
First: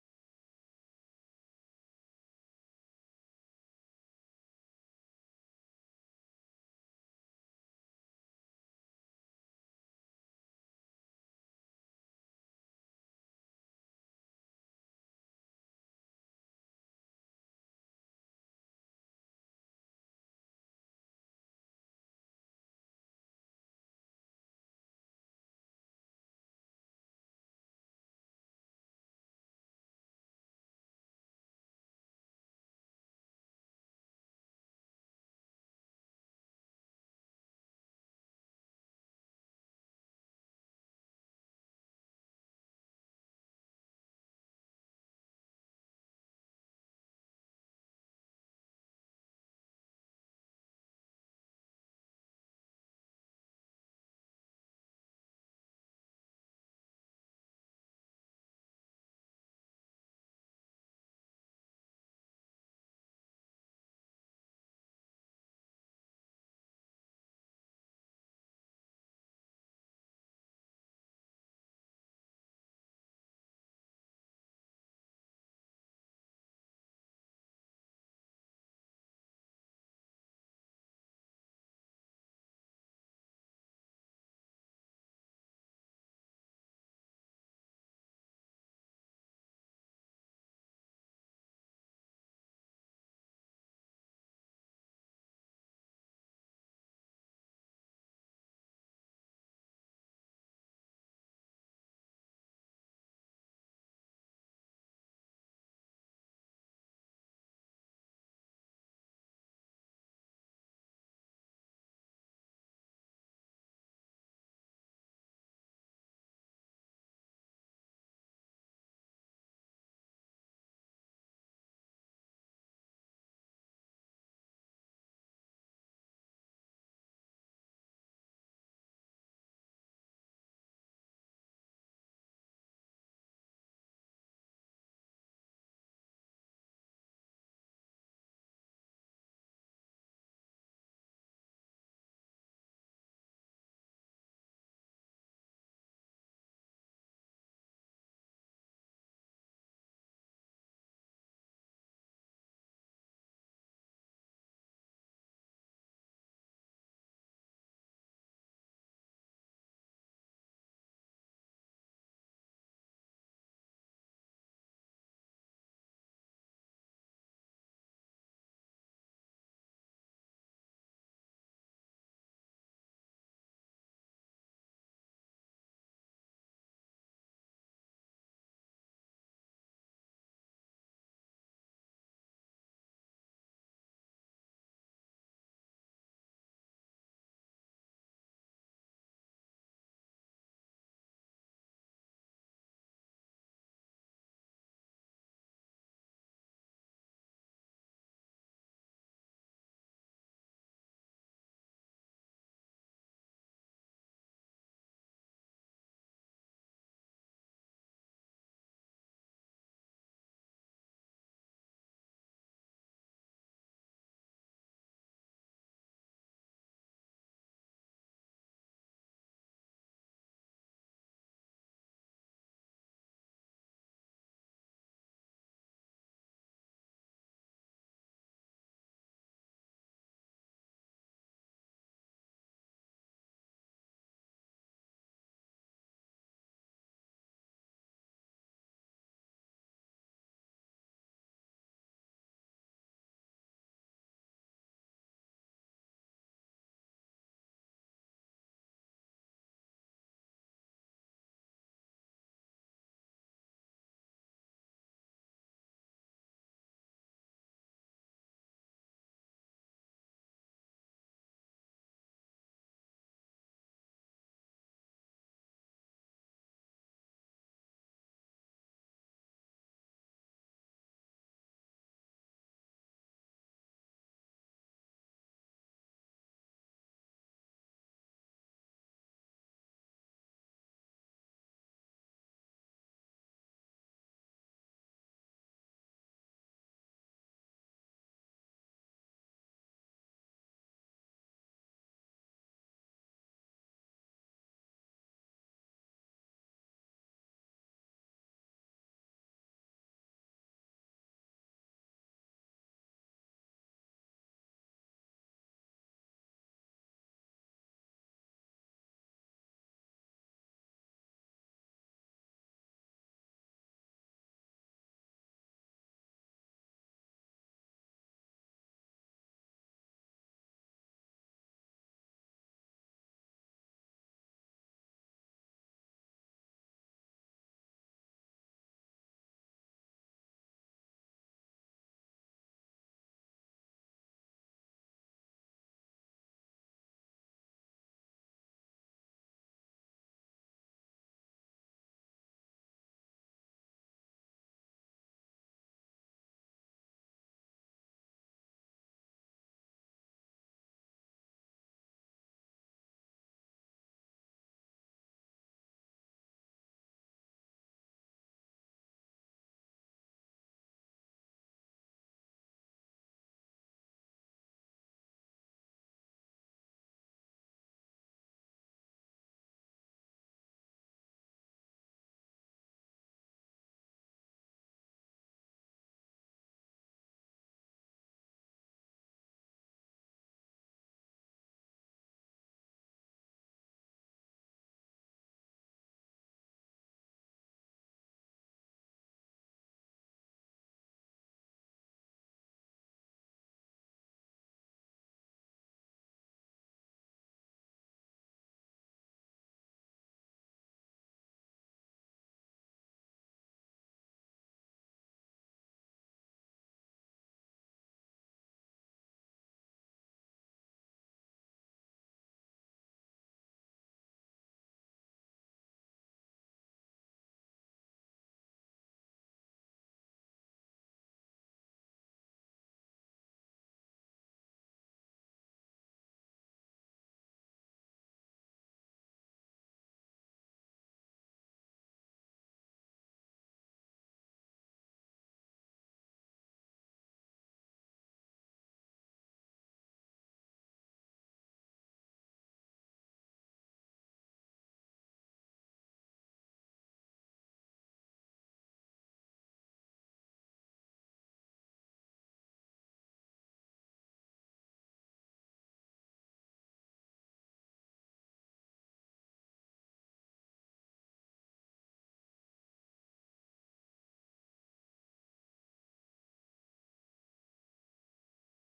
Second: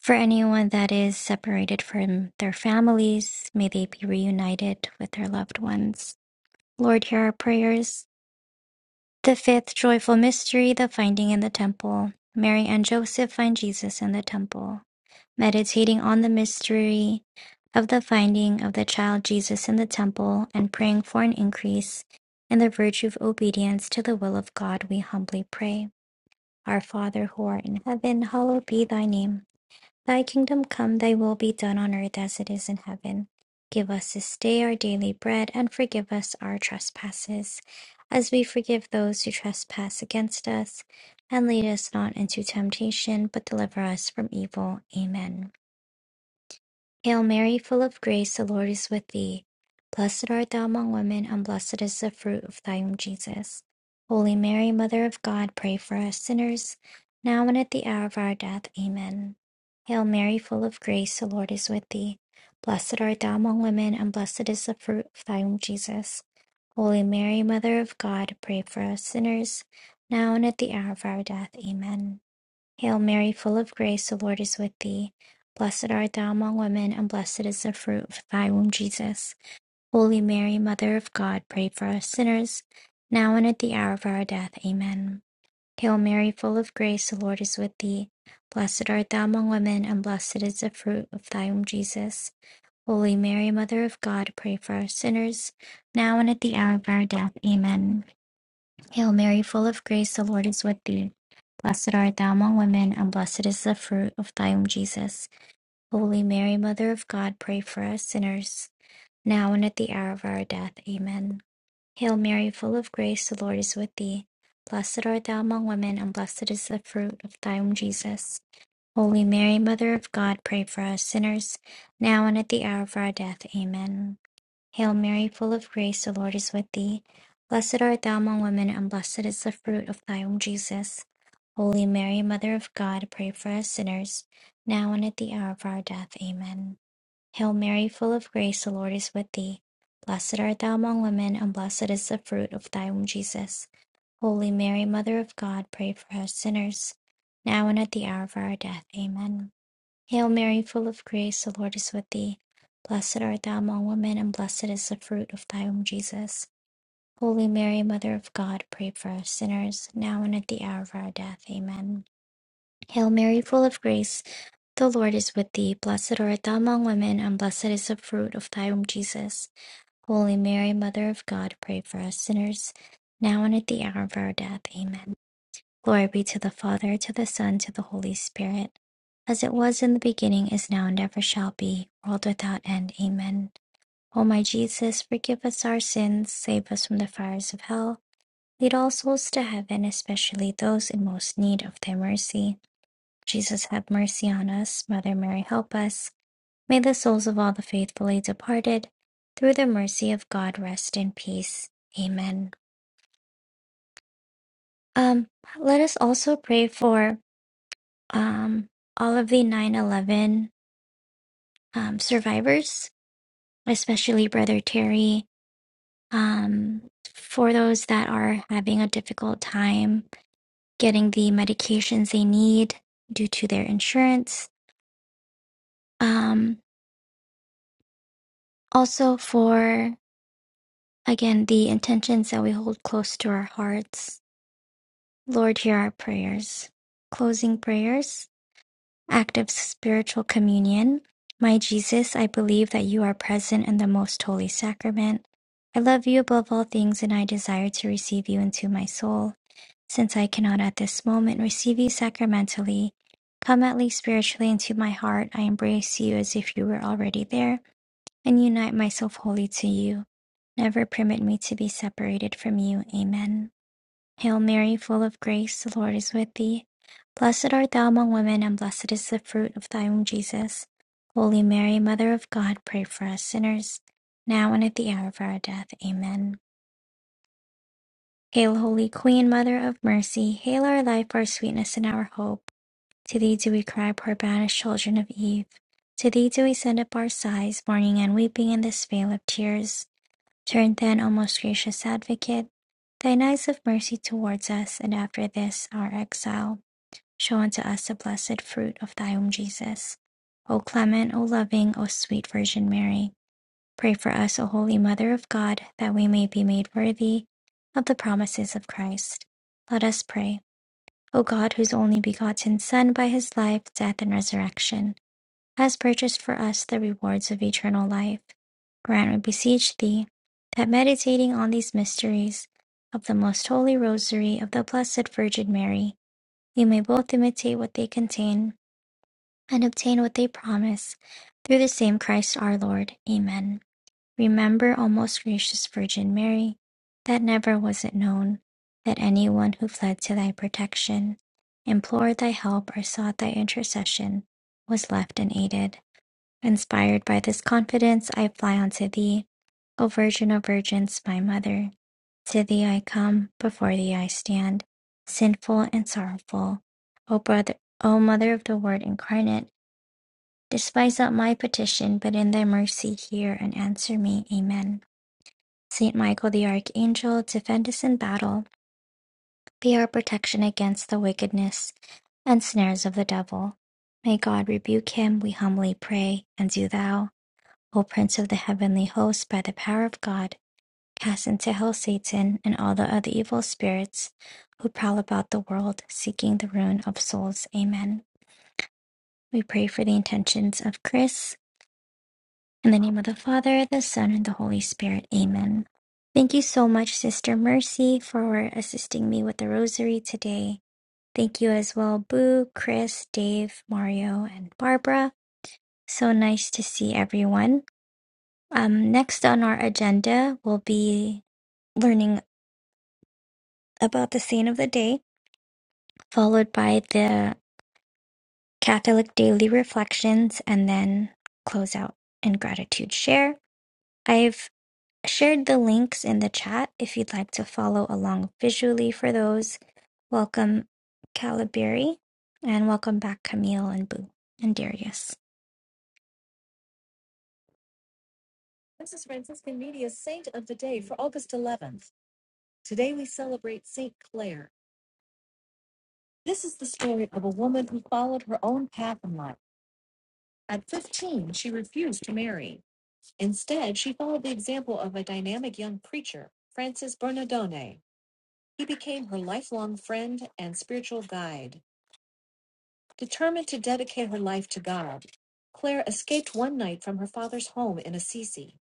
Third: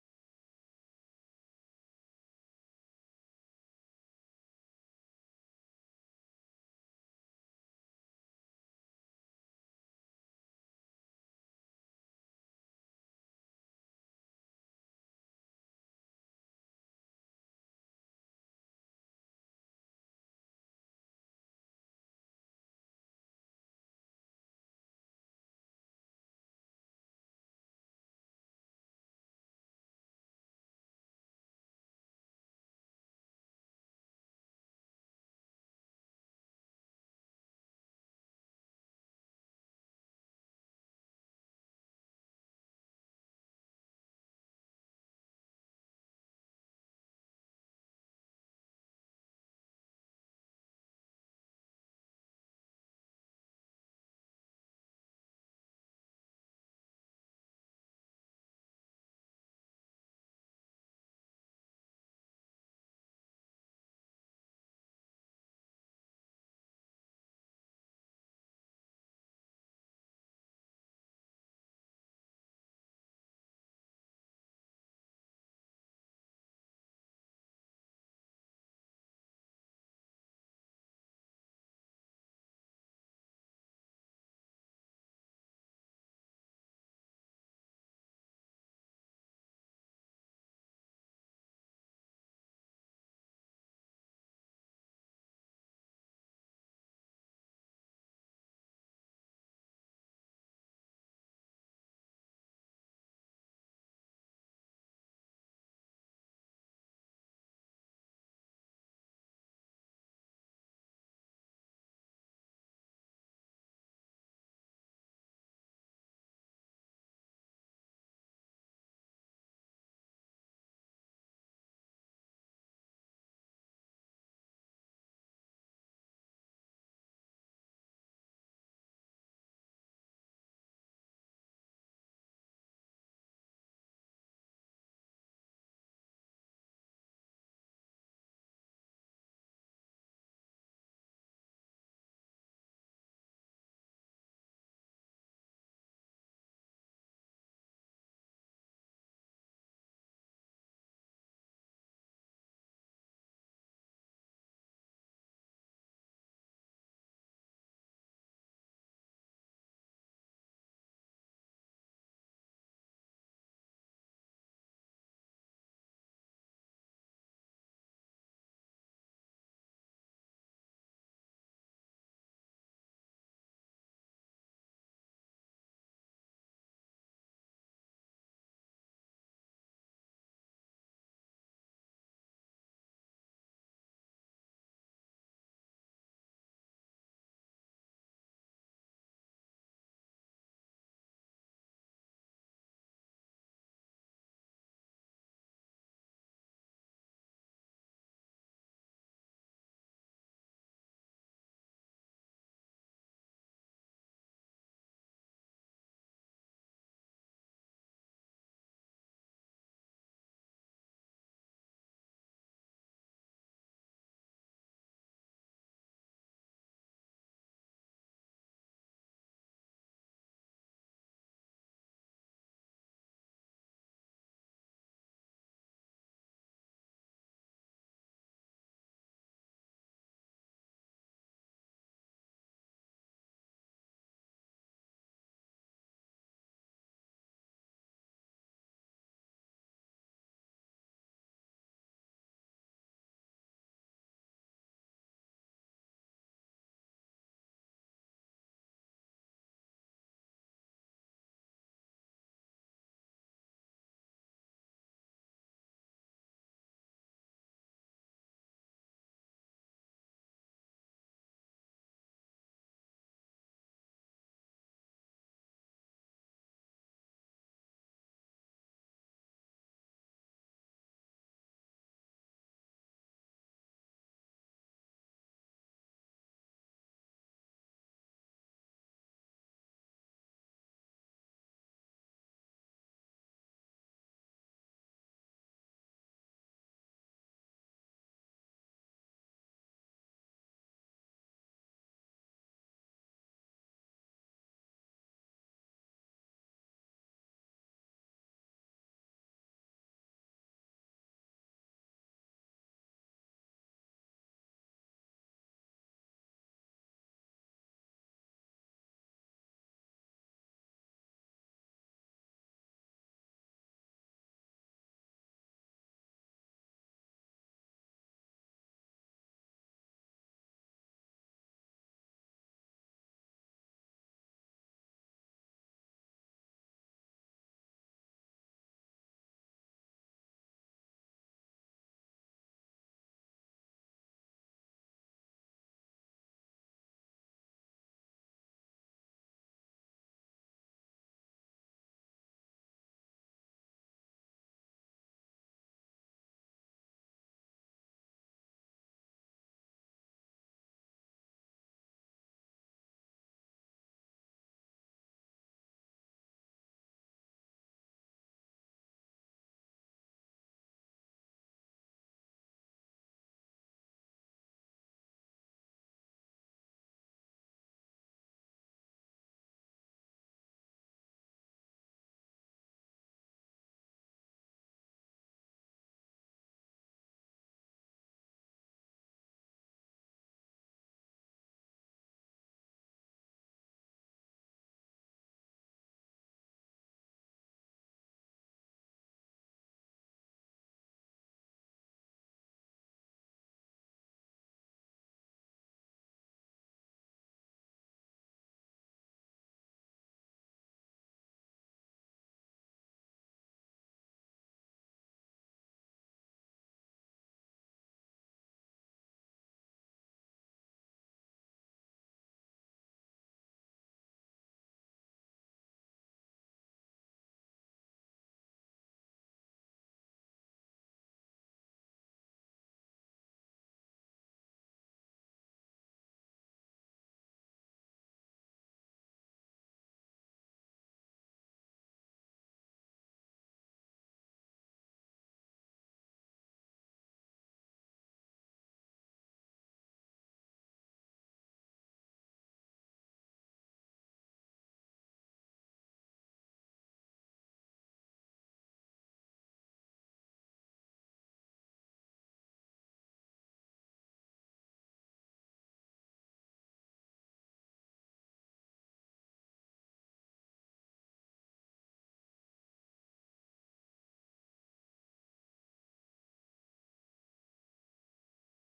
For anyone that is separated from their families, may they be reunited with their loved ones. Lord, hear our prayers. The fifth joyful mystery, the finding in the temple. Mary and Joseph find Jesus in the temple. Meditating on the mystery of the finding of the child Jesus in the temple and praying for an increase in the virtue of obedience to the will of God, we humbly pray. Our Father who art in heaven, hallowed be thy name. Thy kingdom come, thy will be done on earth as it is in heaven. Give us this day our daily bread, and forgive us our trespasses, as we forgive those who trespass against us. And lead us not into temptation, but deliver us from evil. Amen. Hail Mary, full of grace, the Lord is with thee. Blessed art thou among women, and blessed is the fruit of thy womb, Jesus. Holy Mary, Mother of God, pray for us sinners, now and at the hour of our death. Amen. Hail Mary, full of grace, the Lord is with thee. Blessed art thou among women, and blessed is the fruit of thy womb, Jesus. Holy Mary, Mother of God, pray for us sinners, now and at the hour of our death. Amen. Hail Mary, full of grace, the Lord is with thee. Blessed art thou among women, and blessed is the fruit of thy womb, Jesus. Holy Mary, Mother of God, pray for us sinners, now and at the hour of our death. Amen. Hail Mary, full of grace, the Lord is with thee. Blessed art thou among women, and blessed is the fruit of thy womb, Jesus. Holy Mary, Mother of God, pray for us sinners, now and at the hour of our death. Amen. Hail Mary, full of grace, the Lord is with thee. Blessed art thou among women, and blessed is the fruit of thy womb, Jesus. Holy Mary, Mother of God, pray for us sinners, now and at the hour of our death. Amen. Hail Mary, full of grace, the Lord is with thee. Blessed art thou among women, and blessed is the fruit of thy womb, Jesus. Holy Mary, Mother of God, pray for us sinners, now and at the hour of our death. Amen. Hail Mary, full of grace, the Lord is with thee. Blessed art thou among women, and blessed is the fruit of thy womb, Jesus. Holy Mary, Mother of God, pray for us sinners, now and at the hour of our death. Amen. Hail Mary, full of grace, the Lord is with thee. Blessed art thou among women, and blessed is the fruit of thy womb, Jesus. Holy Mary, Mother of God, pray for us sinners, now and at the hour of our death. Amen. Hail Mary, full of grace, the Lord is with thee. Blessed art thou among women, and blessed is the fruit of thy womb, Jesus. Holy Mary, Mother of God, pray for us sinners, now and at the hour of our death. Amen. Hail Mary, full of grace, the Lord is with thee. Blessed art thou among women, and blessed is the fruit of thy womb, Jesus. Holy Mary, Mother of God, pray for us sinners, now and at the hour of our death. Amen. Glory be to the Father, to the Son, to the Holy Spirit, as it was in the beginning, is now, and ever shall be, world without end. Amen. O my Jesus, forgive us our sins, save us from the fires of hell, lead all souls to heaven, especially those in most need of thy mercy. Jesus, have mercy on us. Mother Mary, help us. May the souls of all the faithfully departed, through the mercy of God, rest in peace. Amen. Um, let us also pray for um, all of the 9/11 um, survivors, especially Brother Terry. Um, for those that are having a difficult time getting the medications they need due to their insurance. Um, also for again the intentions that we hold close to our hearts. Lord, hear our prayers. Closing prayers. Act of spiritual communion. My Jesus, I believe that you are present in the most holy sacrament. I love you above all things and I desire to receive you into my soul. Since I cannot at this moment receive you sacramentally, come at least spiritually into my heart. I embrace you as if you were already there and unite myself wholly to you. Never permit me to be separated from you. Amen. Hail Mary, full of grace, the Lord is with thee. Blessed art thou among women, and blessed is the fruit of thy womb, Jesus. Holy Mary, Mother of God, pray for us sinners, now and at the hour of our death. Amen. Hail, Holy Queen, Mother of Mercy, hail our life, our sweetness, and our hope. To thee do we cry, poor banished children of Eve. To thee do we send up our sighs, mourning and weeping in this vale of tears. Turn then, O most gracious Advocate, thine eyes of mercy towards us, and after this our exile, show unto us the blessed fruit of thy womb, Jesus. O clement, O loving, O sweet Virgin Mary, pray for us, O holy Mother of God, that we may be made worthy of the promises of Christ. Let us pray. O God, whose only begotten Son, by his life, death, and resurrection, has purchased for us the rewards of eternal life. Grant, we beseech thee, that meditating on these mysteries of the most holy rosary of the Blessed Virgin Mary, we may both imitate what they contain and obtain what they promise, through the same Christ our Lord. Amen. Remember, O most gracious Virgin Mary, that never was it known that anyone who fled to thy protection, implored thy help, or sought thy intercession was left unaided. Inspired by this confidence, I fly unto thee, O Virgin of Virgins, my Mother. To thee I come, before thee I stand, sinful and sorrowful. O brother, O Mother of the Word incarnate, despise not my petition, but in thy mercy hear and answer me. Amen. Saint Michael the Archangel, defend us in battle. Be our protection against the wickedness and snares of the devil. May God rebuke him, we humbly pray, and do thou. O prince of the heavenly host, by the power of God, cast into hell Satan and all the other evil spirits who prowl about the world seeking the ruin of souls. Amen. We pray for the intentions of Chris. In the name of the Father, the Son, and the Holy Spirit. Amen. Thank you so much, Sister Mercy, for assisting me with the rosary today. Thank you as well, Boo, Chris, Dave, Mario, and Barbara. So nice to see everyone. Um, next on our agenda will be learning about the saint of the day, followed by the Catholic daily reflections, and then close out in gratitude share. I've shared the links in the chat if you'd like to follow along visually for those. Welcome, Calabari, and welcome back, Camille and Boo and Darius. This is Franciscan Media's Saint of the Day for August 11th. Today we celebrate Saint Clare. This is the story of a woman who followed her own path in life. At 15, she refused to marry. Instead, she followed the example of a dynamic young preacher, Francis Bernardone. He became her lifelong friend and spiritual guide. Determined to dedicate her life to God, Claire escaped one night from her father's home in Assisi.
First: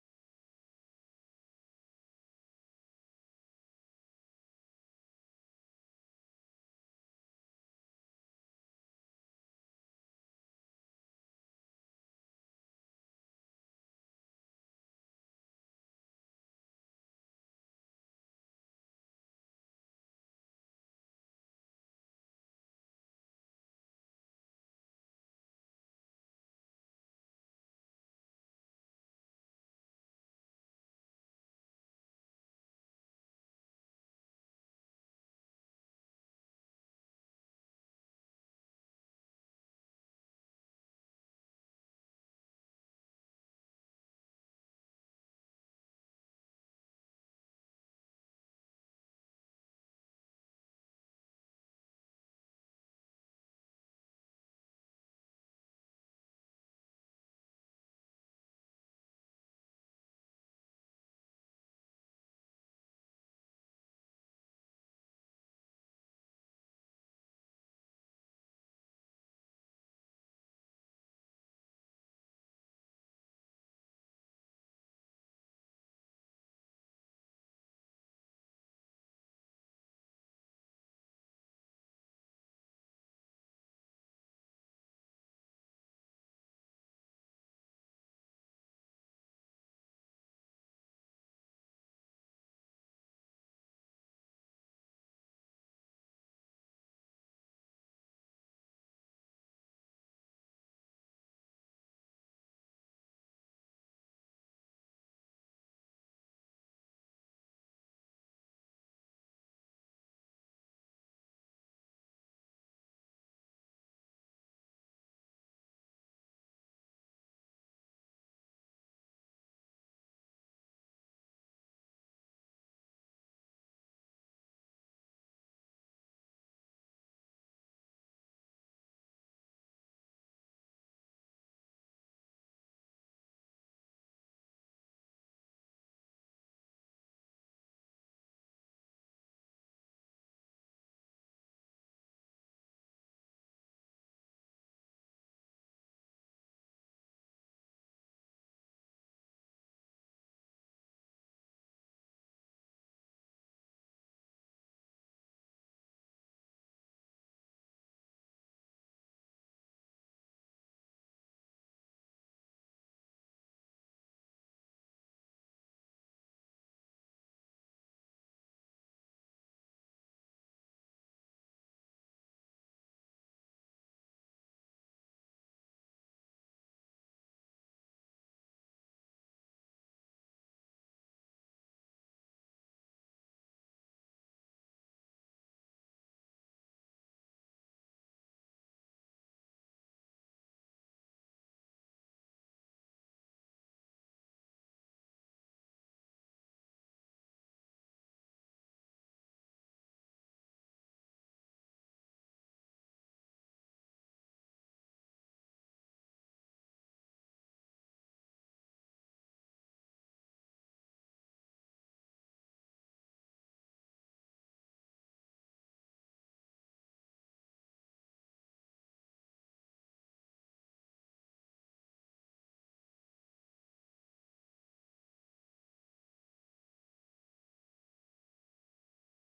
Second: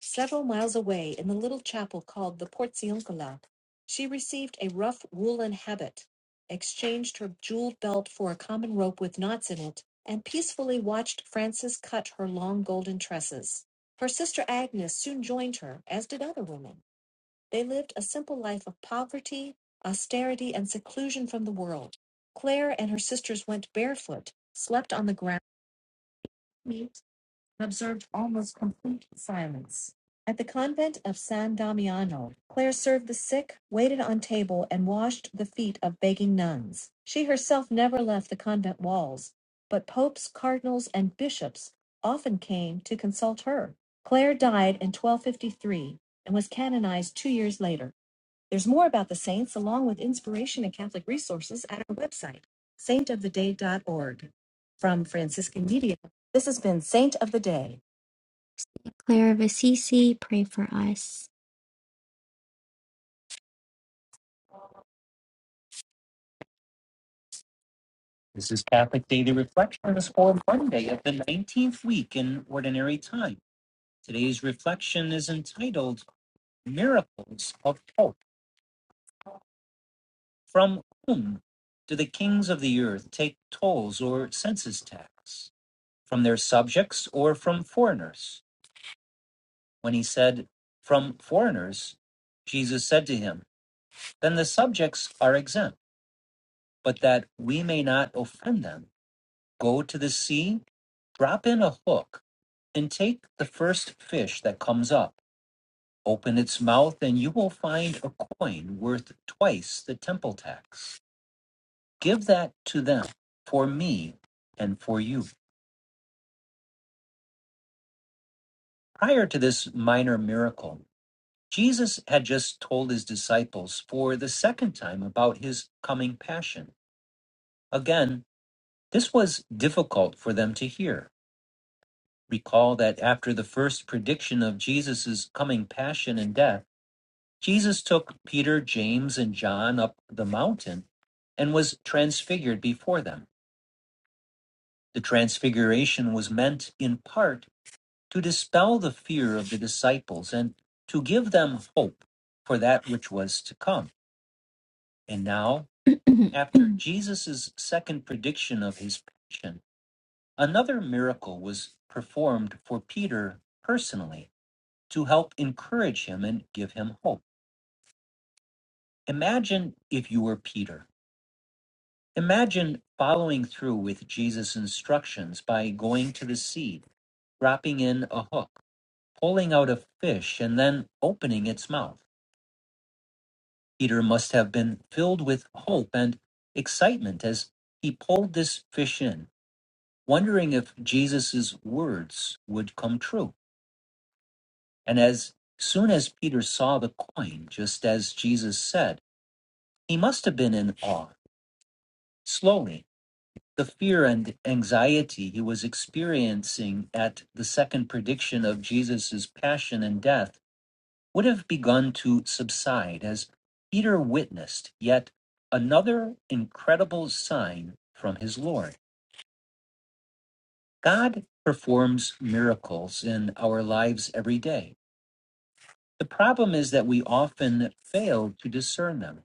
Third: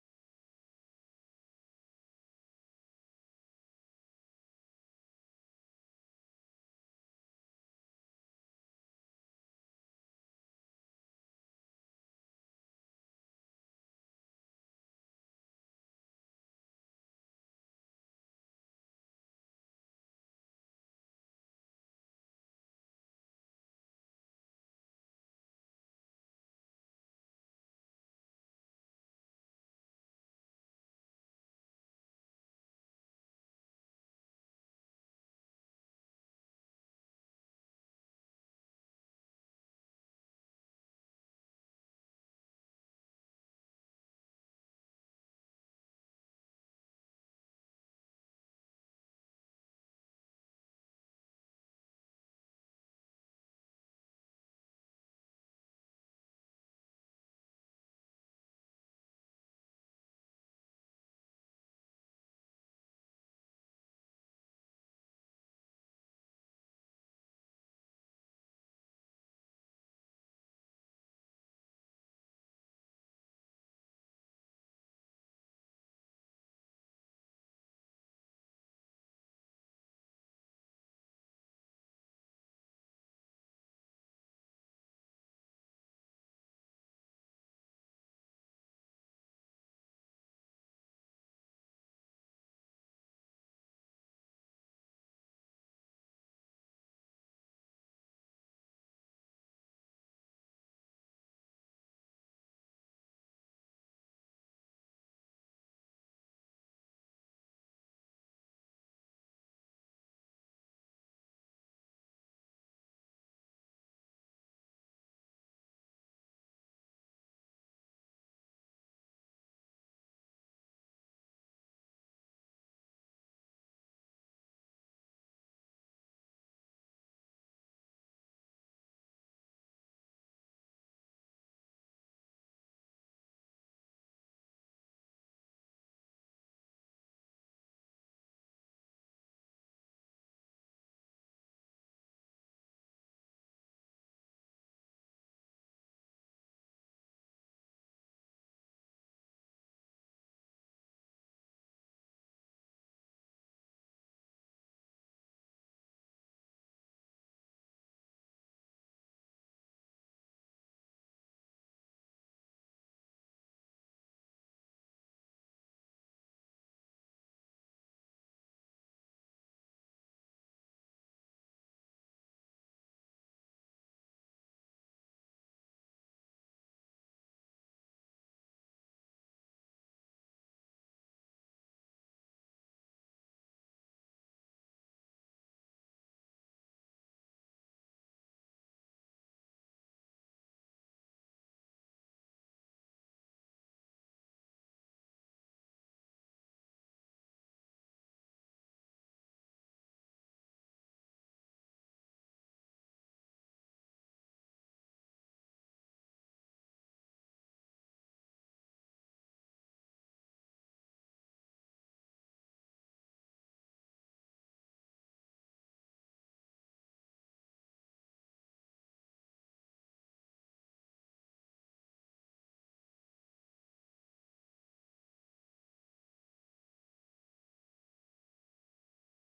Several miles away, in the little chapel called the Porciuncola, she received a rough woolen habit, exchanged her jeweled belt for a common rope with knots in it, and peacefully watched Frances cut her long golden tresses. Her sister Agnes soon joined her, as did other women. They lived a simple life of poverty, austerity, and seclusion from the world. Claire and her sisters went barefoot, slept on the ground, and observed almost complete silence. At the convent of San Damiano, Claire served the sick, waited on table, and washed the feet of begging nuns. She herself never left the convent walls, but popes, cardinals, and bishops often came to consult her. Claire died in 1253 and was canonized two years later. There's more about the saints along with inspiration and Catholic resources at our website, saintoftheday.org. From Franciscan Media, this has been Saint of the Day. Claire of Assisi, pray for us. This is Catholic Daily Reflections for Monday of the 19th week in Ordinary Time. Today's reflection is entitled Miracles of Hope. From whom do the kings of the earth take tolls or census tax? From their subjects or from foreigners? when he said, From foreigners, Jesus said to him, Then the subjects are exempt, but that we may not offend them, go to the sea, drop in a hook, and take the first fish that comes up. Open its mouth, and you will find a coin worth twice the temple tax. Give that to them for me and for you. Prior to this minor miracle, Jesus had just told his disciples for the second time about his coming passion. Again, this was difficult for them to hear. Recall that after the first prediction of Jesus' coming passion and death, Jesus took Peter, James, and John up the mountain and was transfigured before them. The transfiguration was meant in part to dispel the fear of the disciples and to give them hope for that which was to come. And now After Jesus' second prediction of his passion, another miracle was performed for Peter personally to help encourage him and give him hope. Imagine if you were Peter. Imagine following through with Jesus' instructions by going to the sea, dropping in a hook, pulling out a fish, and then opening its mouth. Peter must have been filled with hope and excitement as he pulled this fish in wondering if Jesus's words would come true. And as soon as Peter saw the coin, just as Jesus said, he must have been in awe. Slowly, the fear and anxiety he was experiencing at the second prediction of Jesus's passion and death would have begun to subside as Peter witnessed yet another incredible sign from his Lord. God performs miracles in our lives every day The problem is that we often fail to discern them.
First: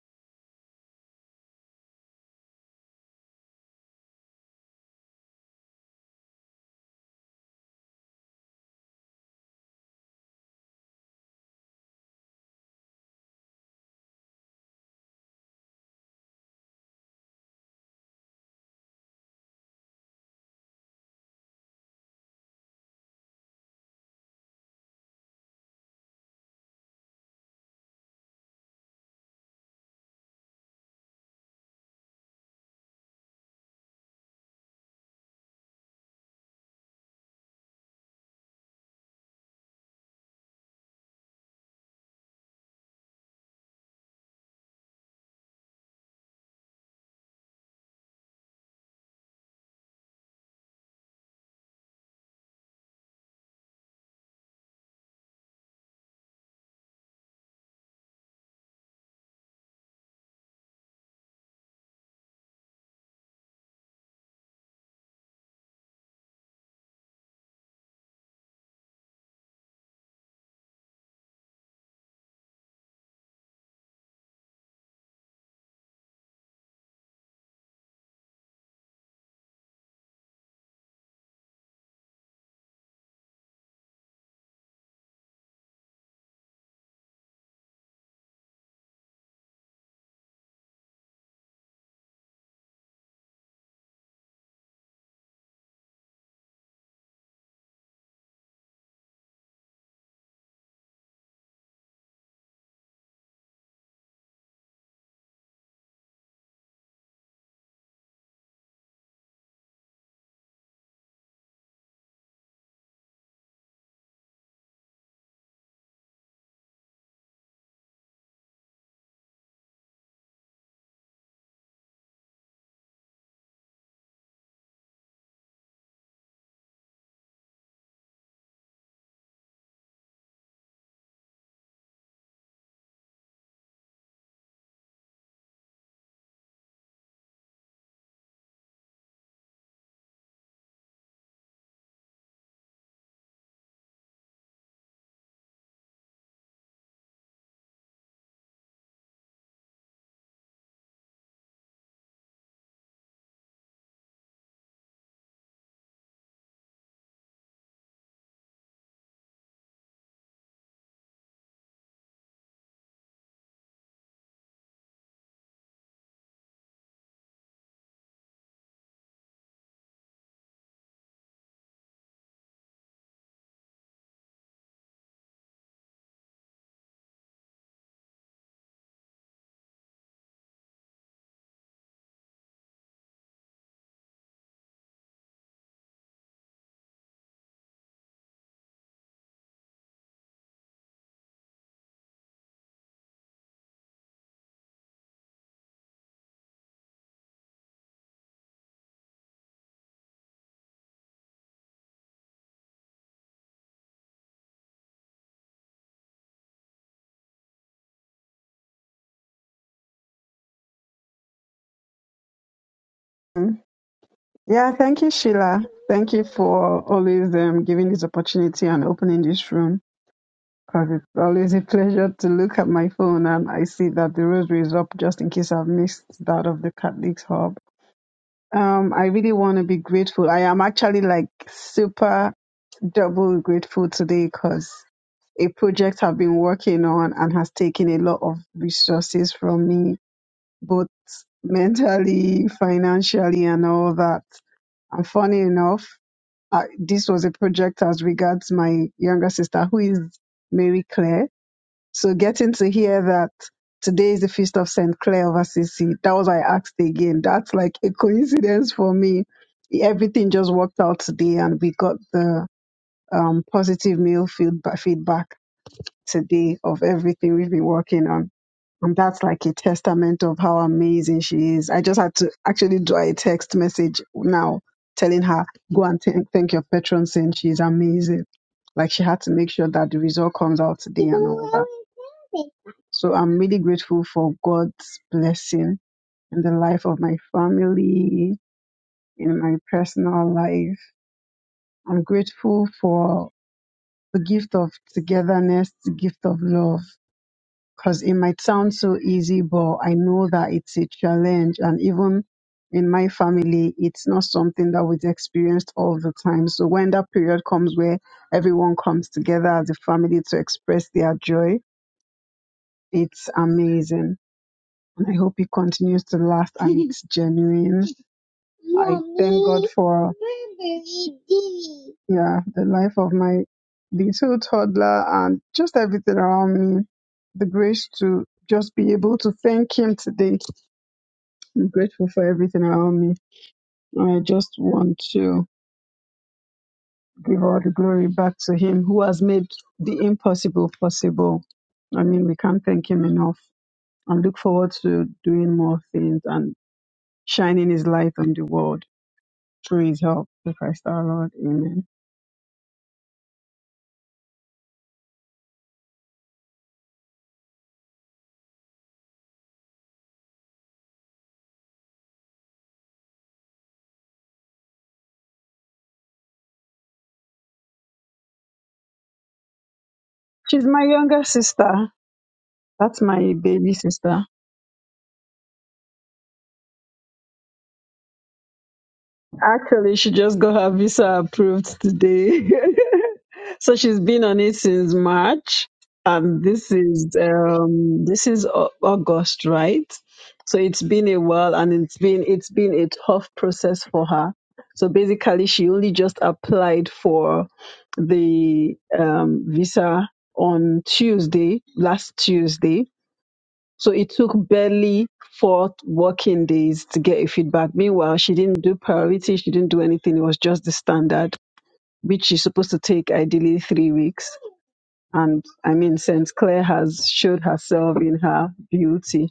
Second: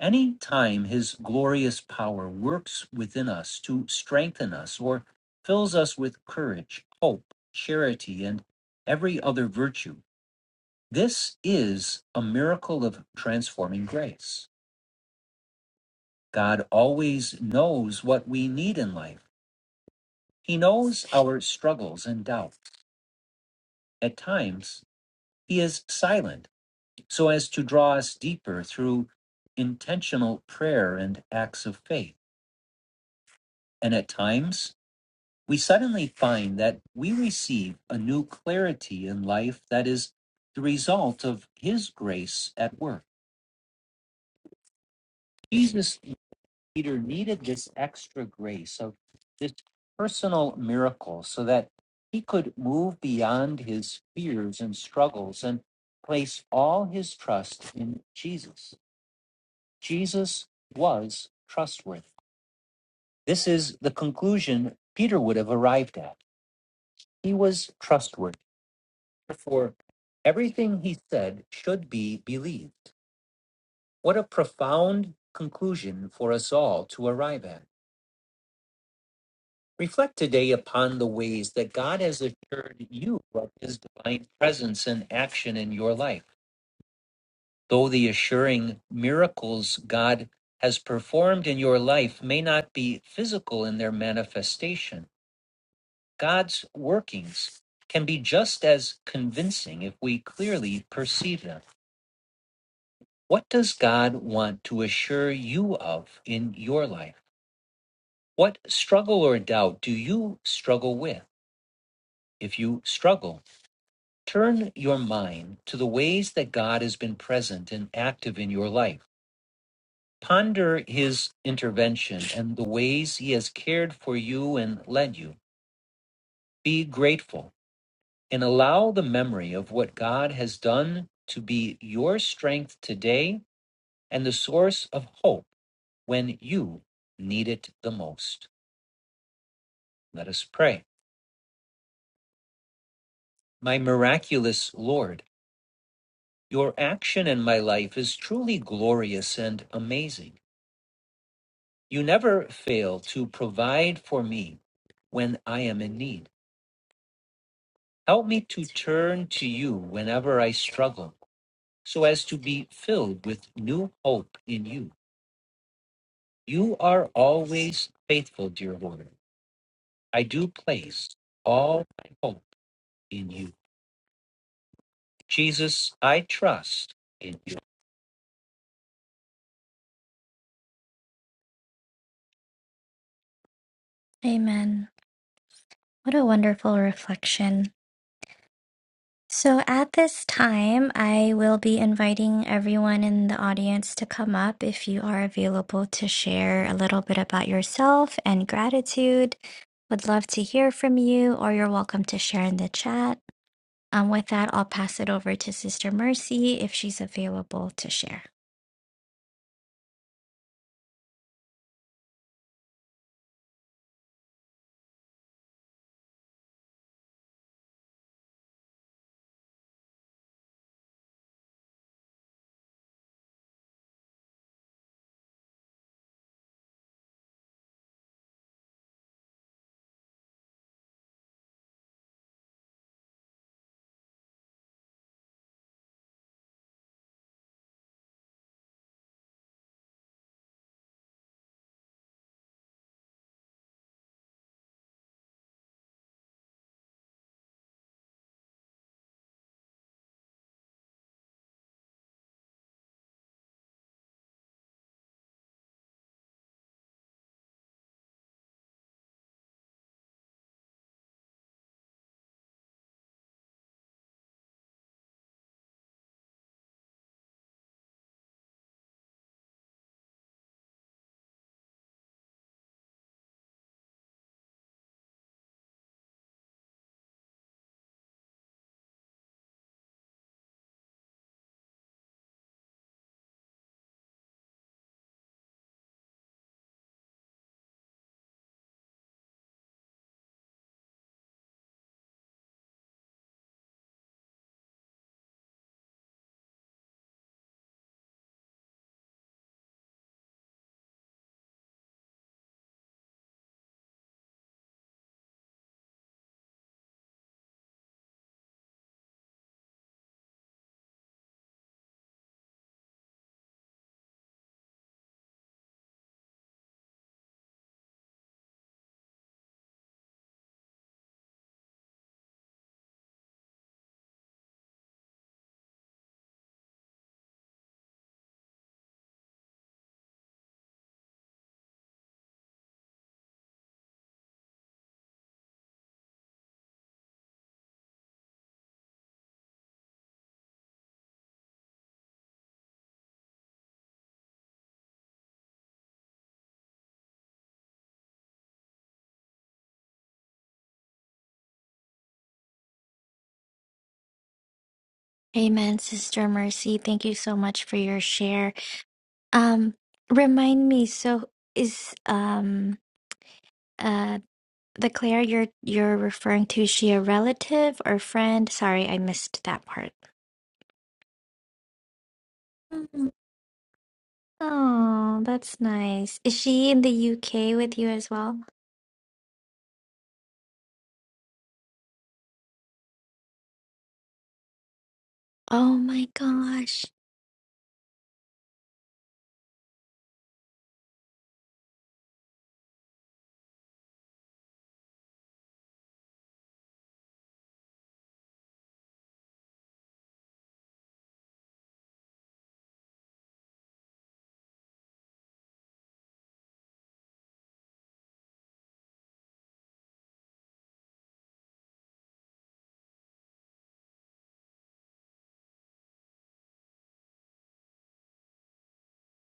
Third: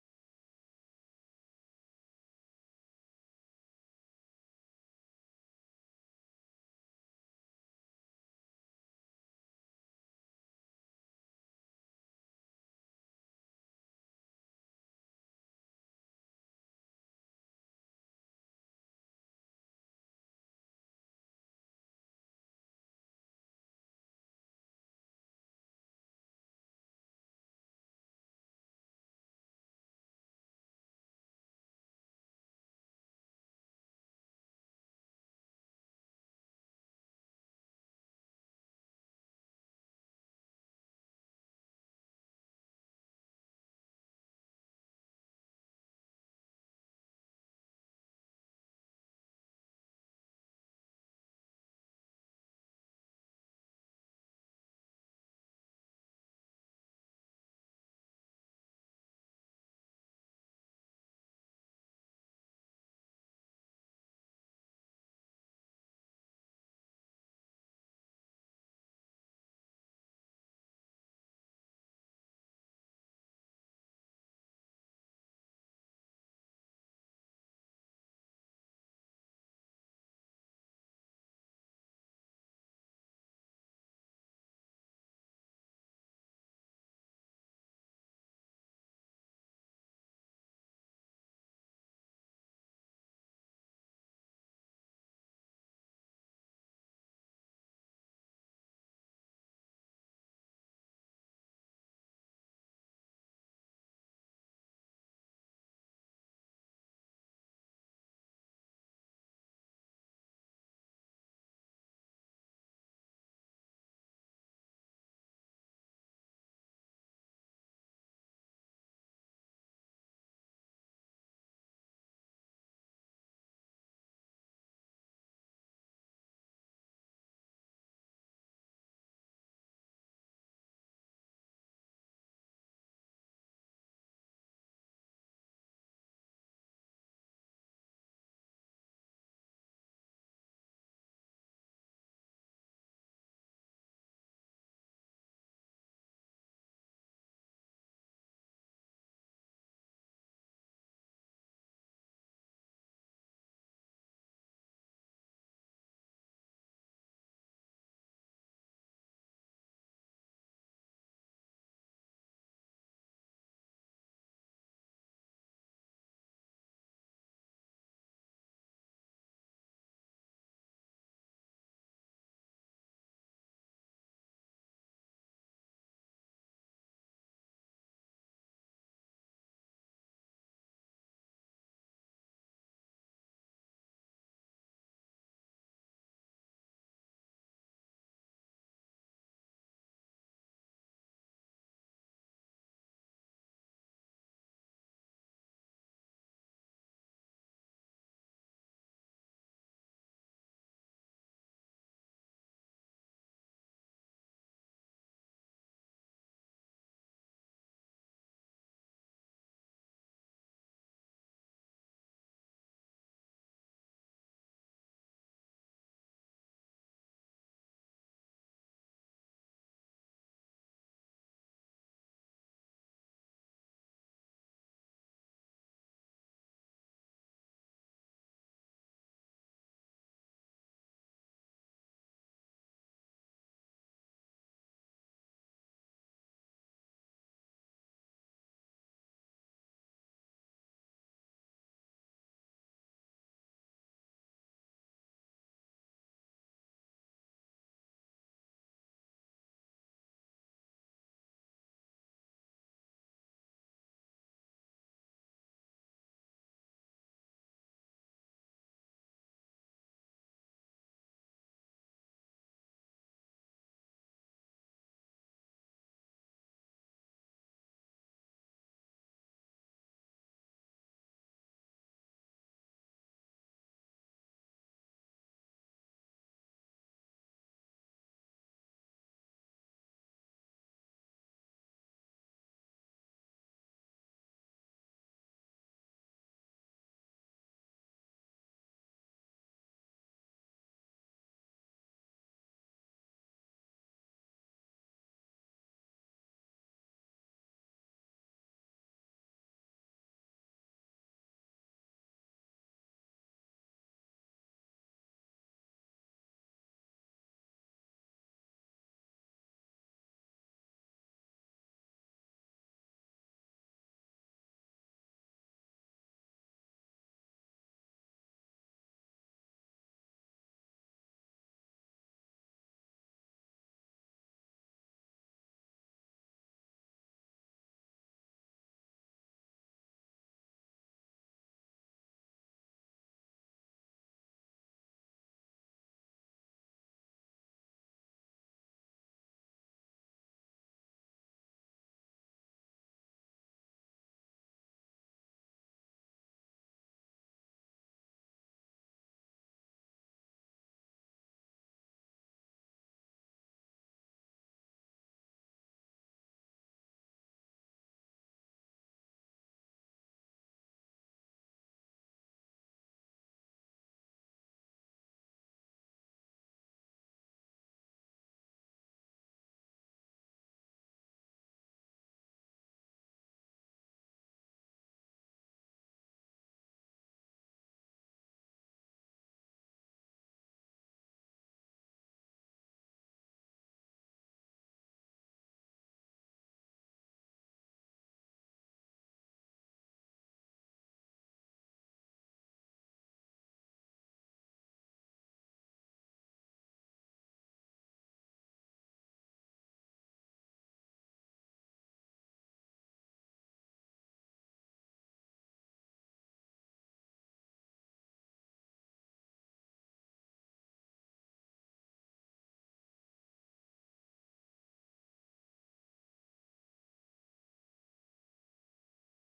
Any time his glorious power works within us to strengthen us or fills us with courage, hope, charity, and every other virtue, this is a miracle of transforming grace. God always knows what we need in life. He knows our struggles and doubts. At times, he is silent so as to draw us deeper through intentional prayer and acts of faith. And at times, we suddenly find that we receive a new clarity in life that is the result of His grace at work. Jesus Peter needed this extra grace of this personal miracle so that he could move beyond his fears and struggles and place all his trust in Jesus. Jesus was trustworthy. This is the conclusion Peter would have arrived at. He was trustworthy. Therefore, everything he said should be believed. What a profound conclusion for us all to arrive at. Reflect today upon the ways that God has assured you of his divine presence and action in your life. Though the assuring miracles God has performed in your life may not be physical in their manifestation, God's workings can be just as convincing if we clearly perceive them. What does God want to assure you of in your life? What struggle or doubt do you struggle with? If you struggle, turn your mind to the ways that God has been present and active in your life. Ponder his intervention and the ways he has cared for you and led you. Be grateful and allow the memory of what God has done to be your strength today and the source of hope when you need it the most. Let us pray. My miraculous Lord, your action in my life is truly glorious and amazing. You never fail to provide for me when I am in need. Help me to turn to you whenever I struggle so as to be filled with new hope in you. You are always faithful, dear Lord. I do place all my hope in you. Jesus, I trust in you. Amen. What a wonderful reflection. So, at this time, I will be inviting everyone in the audience to come up if you are available to share a little bit about yourself and gratitude. Would love to hear from you, or you're welcome to share in the chat. Um, with that, I'll pass it over to Sister Mercy if she's available to share.
Mm. Yeah, thank you, Sheila. Thank you for always um, giving this opportunity and opening this room. 'Cause it's always a pleasure to look at my phone and I see that the rosary is up just in case I've missed that of the Catholics Hub. Um, I really want to be grateful. I am actually like super double grateful today because a project I've been working on and has taken a lot of resources from me, both mentally, financially, and all that. And funny enough, I, this was a project as regards my younger sister, who is Mary Claire so getting to hear that today is the feast of Saint Clair of Assisi, that was why I asked again. That's like a coincidence for me. Everything just worked out today, and we got the um, positive mail feedback feedback today of everything we've been working on. And that's like a testament of how amazing she is. I just had to actually draw a text message now telling her, go and thank thank your patron saying she's amazing. Like she had to make sure that the result comes out today and all that. So I'm really grateful for God's blessing in the life of my family, in my personal life. I'm grateful for the gift of togetherness, the gift of love because it might sound so easy, but I know that it's a challenge. And even in my family, it's not something that we experienced all the time. So when that period comes where everyone comes together as a family to express their joy, it's amazing. And I hope it continues to last and it's genuine. I thank God for yeah the life of my little toddler and just everything around me. The grace to just be able to thank Him today. I'm grateful for everything around me. And I just want to give all the glory back to Him who has made the impossible possible. I mean, we can't thank Him enough. And look forward to doing more things and shining His light on the world through His help. Through Christ our Lord. Amen.
Amen, Sister Mercy. Thank you so much for your share. Um, remind me, so is um uh the Claire you're you're referring to, is she a relative or friend? Sorry, I missed that part.
She's my younger sister. That's
Mm,
my baby sister.
Oh, that's nice. Is she in the UK with you as well?
Actually, she just got her visa approved today. so she's been on it since March.
Oh my
And this
gosh.
is um this is Au- August, right? So it's been a while and it's been it's been a tough process for her. So basically she only just applied for the um visa on Tuesday, last Tuesday So it took barely four working days to get a feedback. Meanwhile, she didn't do priority, she didn't do anything. It was just the standard, which is supposed to take ideally three weeks. And I mean, St. Clair has showed herself in her beauty.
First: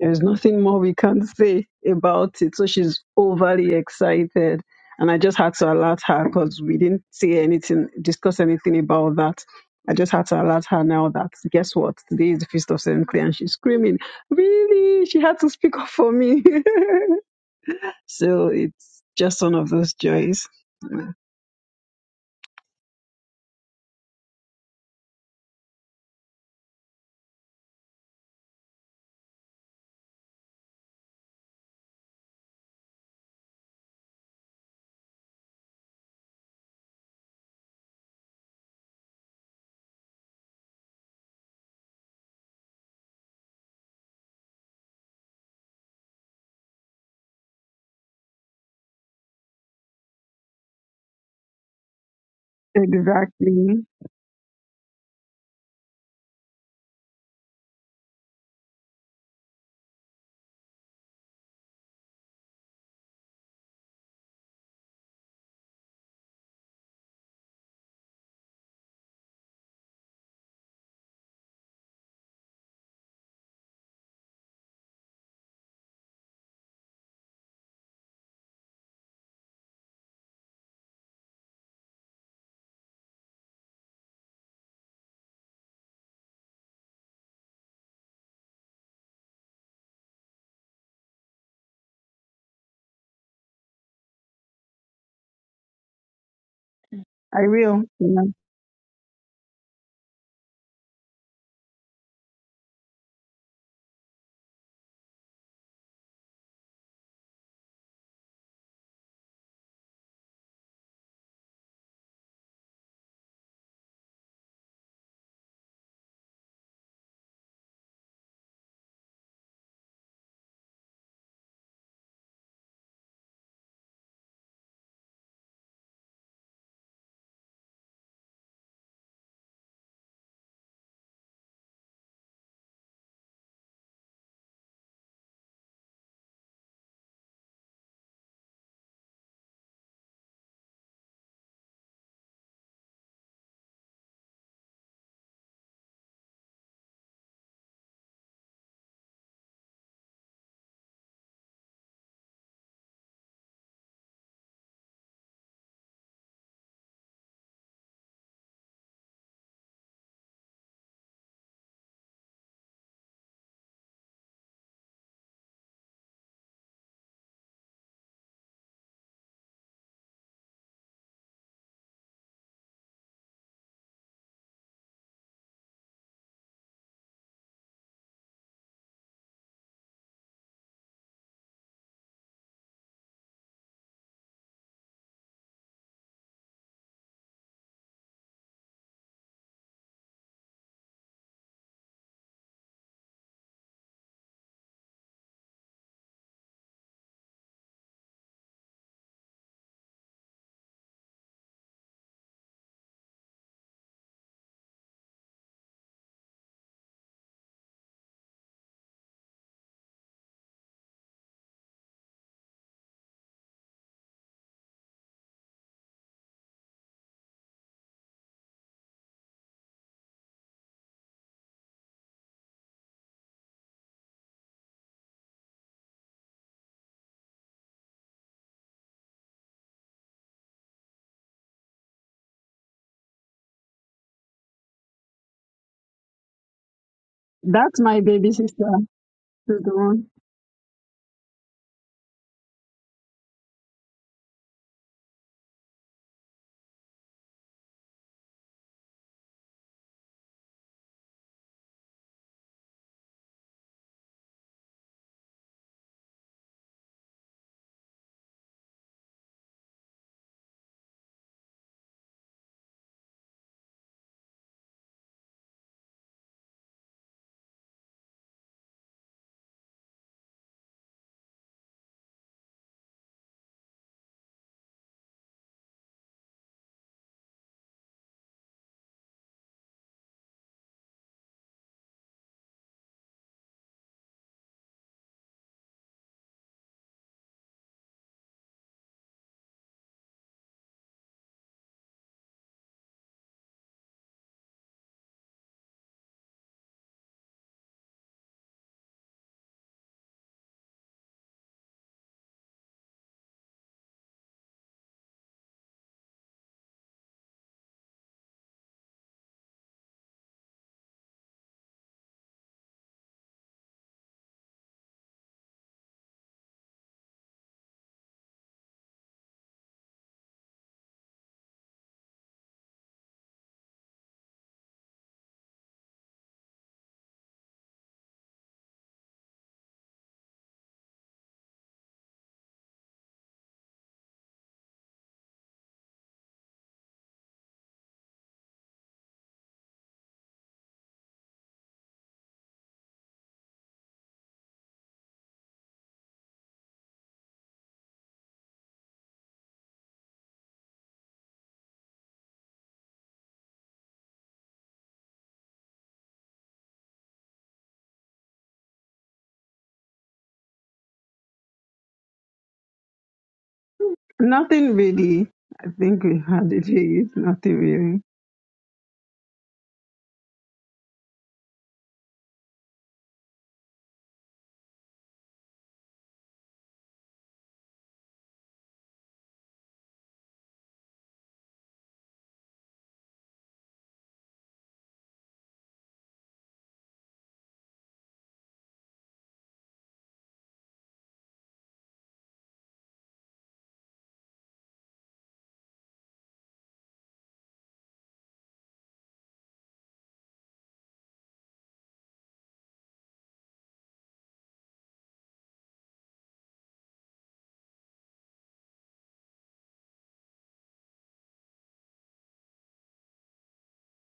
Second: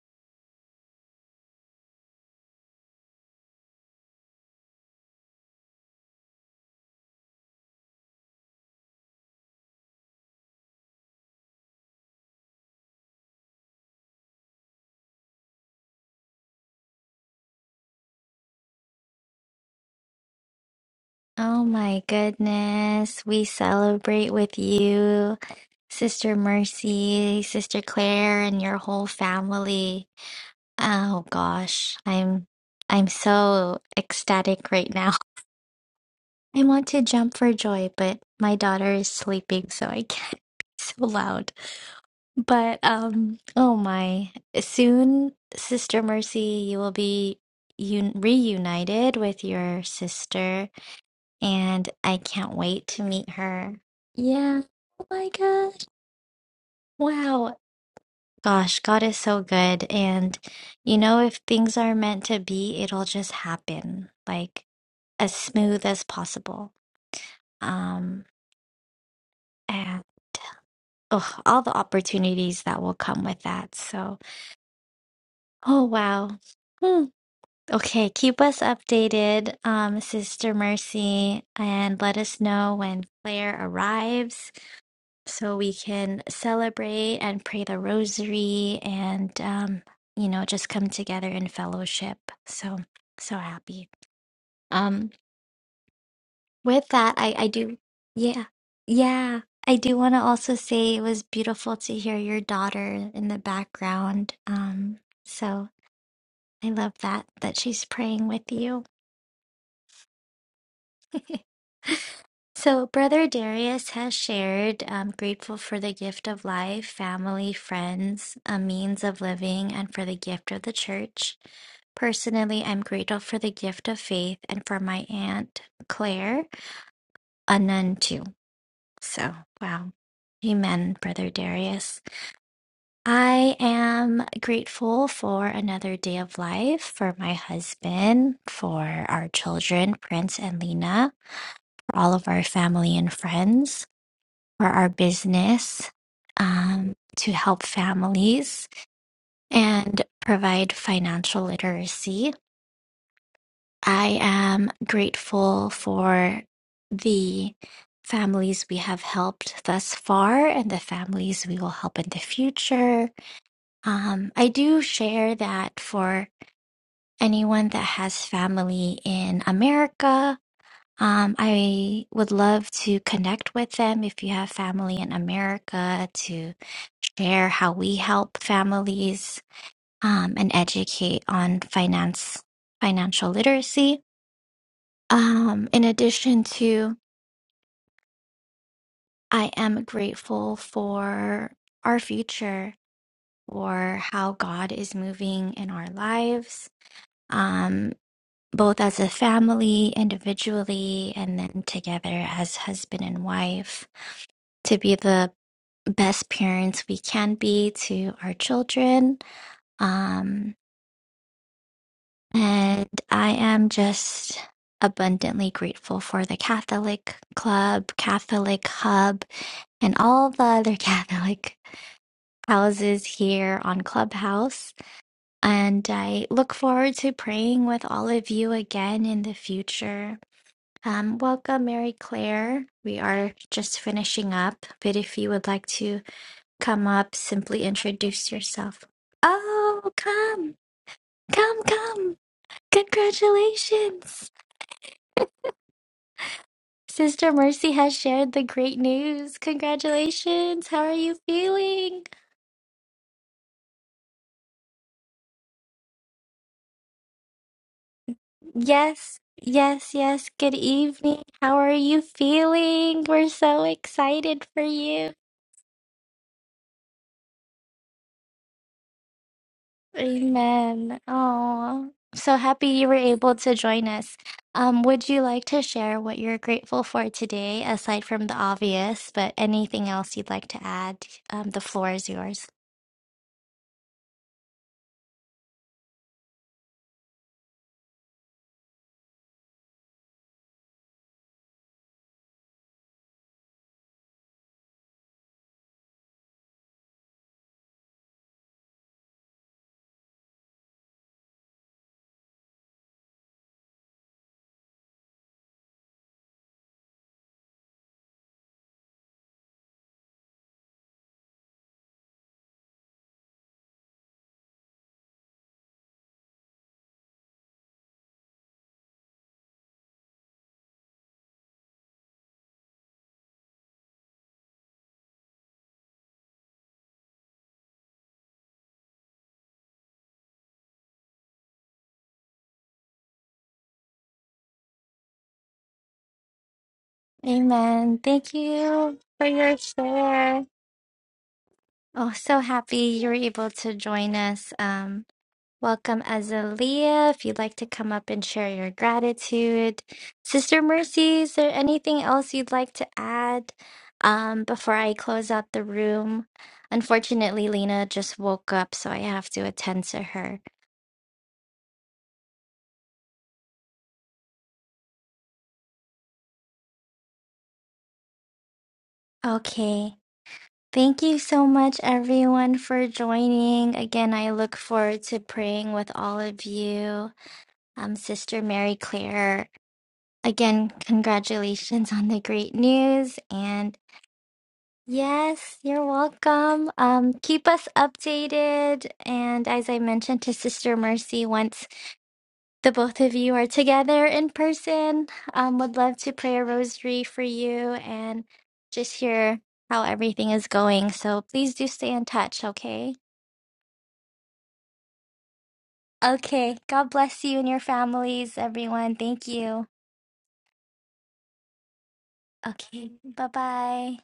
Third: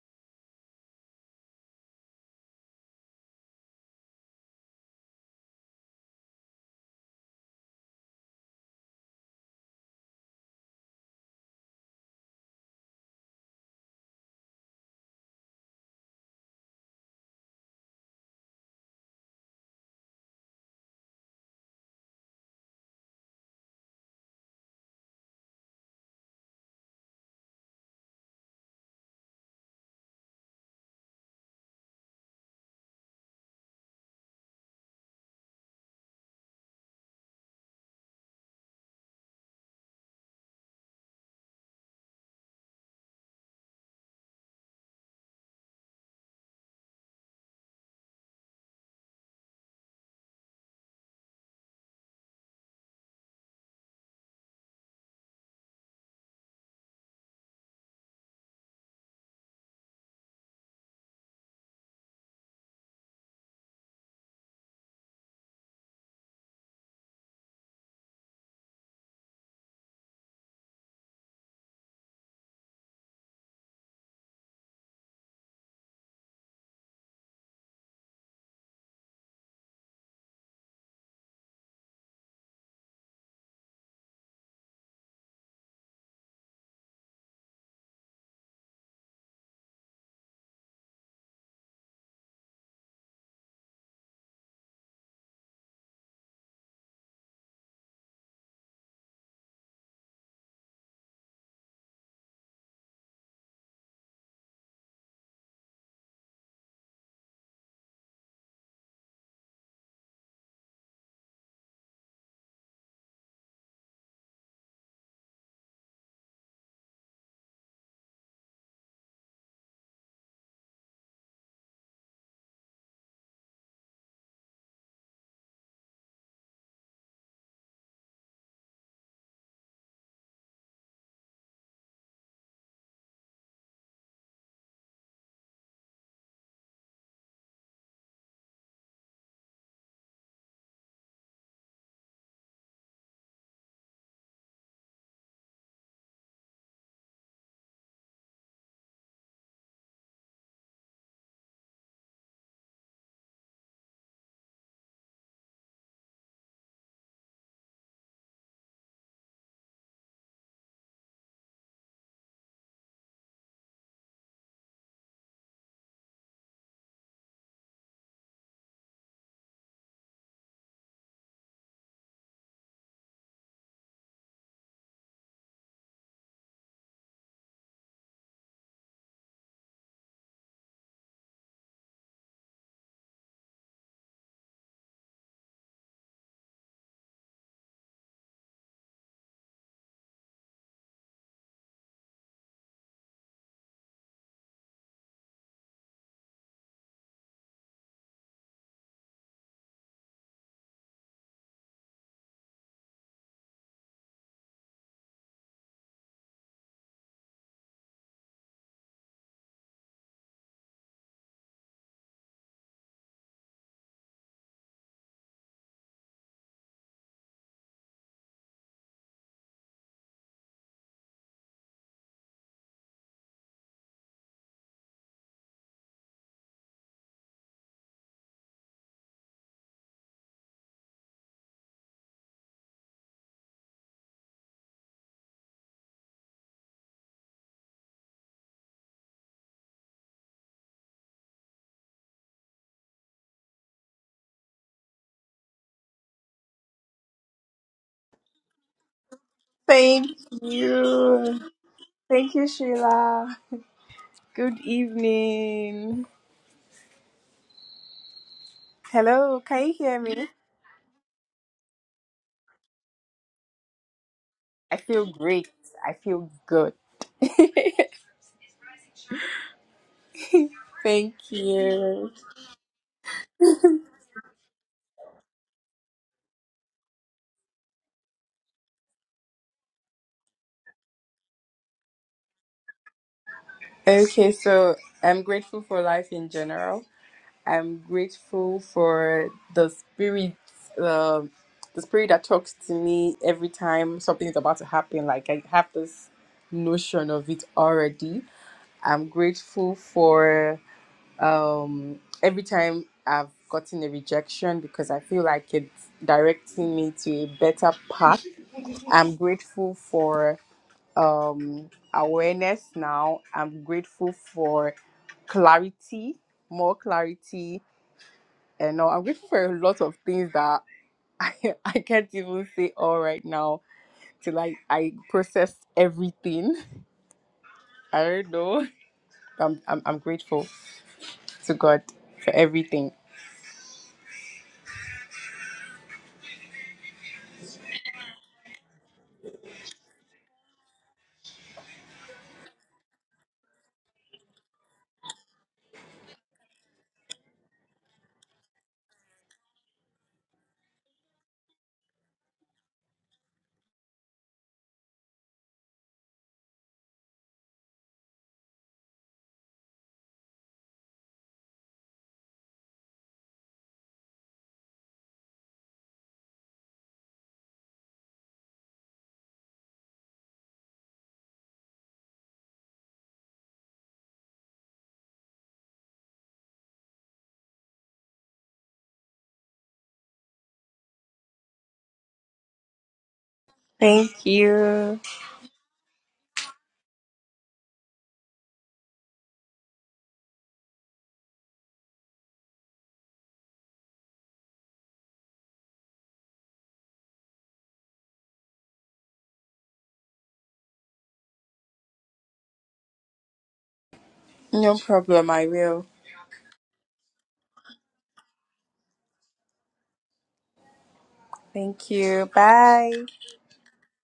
There's nothing more we can say about it. So she's overly excited. And I just had to alert her because we didn't say anything, discuss anything about that. I just had to alert her now that guess what? Today is the feast of St. Clair and she's screaming, Really? She had to speak up for me. so it's just one of those joys.
Oh my goodness. We celebrate with you, Sister Mercy, Sister Claire, and your whole family. Oh gosh, I'm I'm so ecstatic right now. I want to jump for joy, but my daughter is sleeping, so I can't be so loud. But um oh my, soon Sister Mercy, you will be un reunited with your sister and I can't wait to meet her.
Exactly.
Yeah. Oh my gosh. Wow. Gosh, God is so good. And you know, if things are meant to be, it'll just happen like as smooth as possible. Um, and oh, all the opportunities that will come with that. So, oh wow. Hmm. Okay, keep us updated, um, Sister Mercy, and let us know when Claire arrives so we can celebrate and pray the rosary and um, you know just come together in fellowship so so happy um with that i i
I
do
will. Yeah.
yeah yeah i do want to also say it was beautiful to hear your daughter in the background um so i love that that she's praying with you So, Brother Darius has shared, um, grateful for the gift of life, family, friends, a means of living, and for the gift of the church. Personally, I'm grateful for the gift of faith and for my aunt, Claire, a nun too. So, wow. Amen, Brother Darius. I am grateful for another day of life, for my husband, for our children, Prince and Lena, for all of our family and friends. for our business um, to help families and provide financial literacy. I am grateful for the families we have helped thus far and the families we will help in the future. Um, I do share that for anyone that has family in America Um, I would love to connect with them if you have family in America to share how we help families um, and educate on finance, financial literacy. Um, in addition to, I am grateful for our future, for how God is moving in our lives. Um, both as a family, individually, and then together as husband and wife, to be the best parents we can be to our children. Um, and I am just abundantly grateful for the Catholic Club, Catholic Hub, and all the other Catholic houses here on Clubhouse. And I look forward to praying with all of you again in the future. Um, welcome, Mary Claire. We are just finishing up, but if you would like to come up, simply
That's my
introduce
baby sister.
yourself.
She's the
Oh,
one.
come, come, come. Congratulations. Sister Mercy has shared the great news.
Thank
Congratulations. How are you
you.
feeling?
Thank you, Sheila. Good evening.
Yes,
Hello, can you
yes,
hear me?
yes. Good evening. How are you feeling? We're so excited for
I feel
you.
great. I feel good.
Amen.
Thank
Oh,
you.
so happy you were able to join us. Um, would you like to share what you're grateful for today, aside from the obvious, but anything else you'd like to add? Um, the floor is yours.
Okay, so I'm grateful for life in general. I'm grateful for the spirit, um the spirit that talks to me every time something is about to happen. Like I have this notion of it already. I'm grateful for. um every time i've gotten a rejection because i feel like it's directing me to a better path i'm grateful for um awareness now i'm grateful for clarity more clarity and uh, i'm grateful for a lot of things that i, I can't even say all right now till i i process everything i don't know i'm i'm, I'm grateful to god for everything
Amen. Thank you for your share. Oh, so happy you were able to join us. Um. Welcome, Azalea. If you'd like to come up and share your gratitude, Sister Mercy, is there anything else you'd like to add um, before I close out the room? Unfortunately, Lena just woke up, so I have to attend to her.
Nothing really. I think we had it. Really. Nothing really.
Okay. Thank you so much, everyone, for joining. Again, I look forward to praying with all of you. Um, Sister Mary Claire, again, congratulations on the great news and
Thank you.
Yes, you're welcome. Um, keep us updated. And as I mentioned to Sister Mercy, once the both of you are together in person, um, would love to pray a rosary for you and just hear how everything is going. So please do stay in touch, okay?
No problem, I will.
Okay. God bless you and your families, everyone. Thank you.
Thank you.
Okay.
Bye.
Bye bye.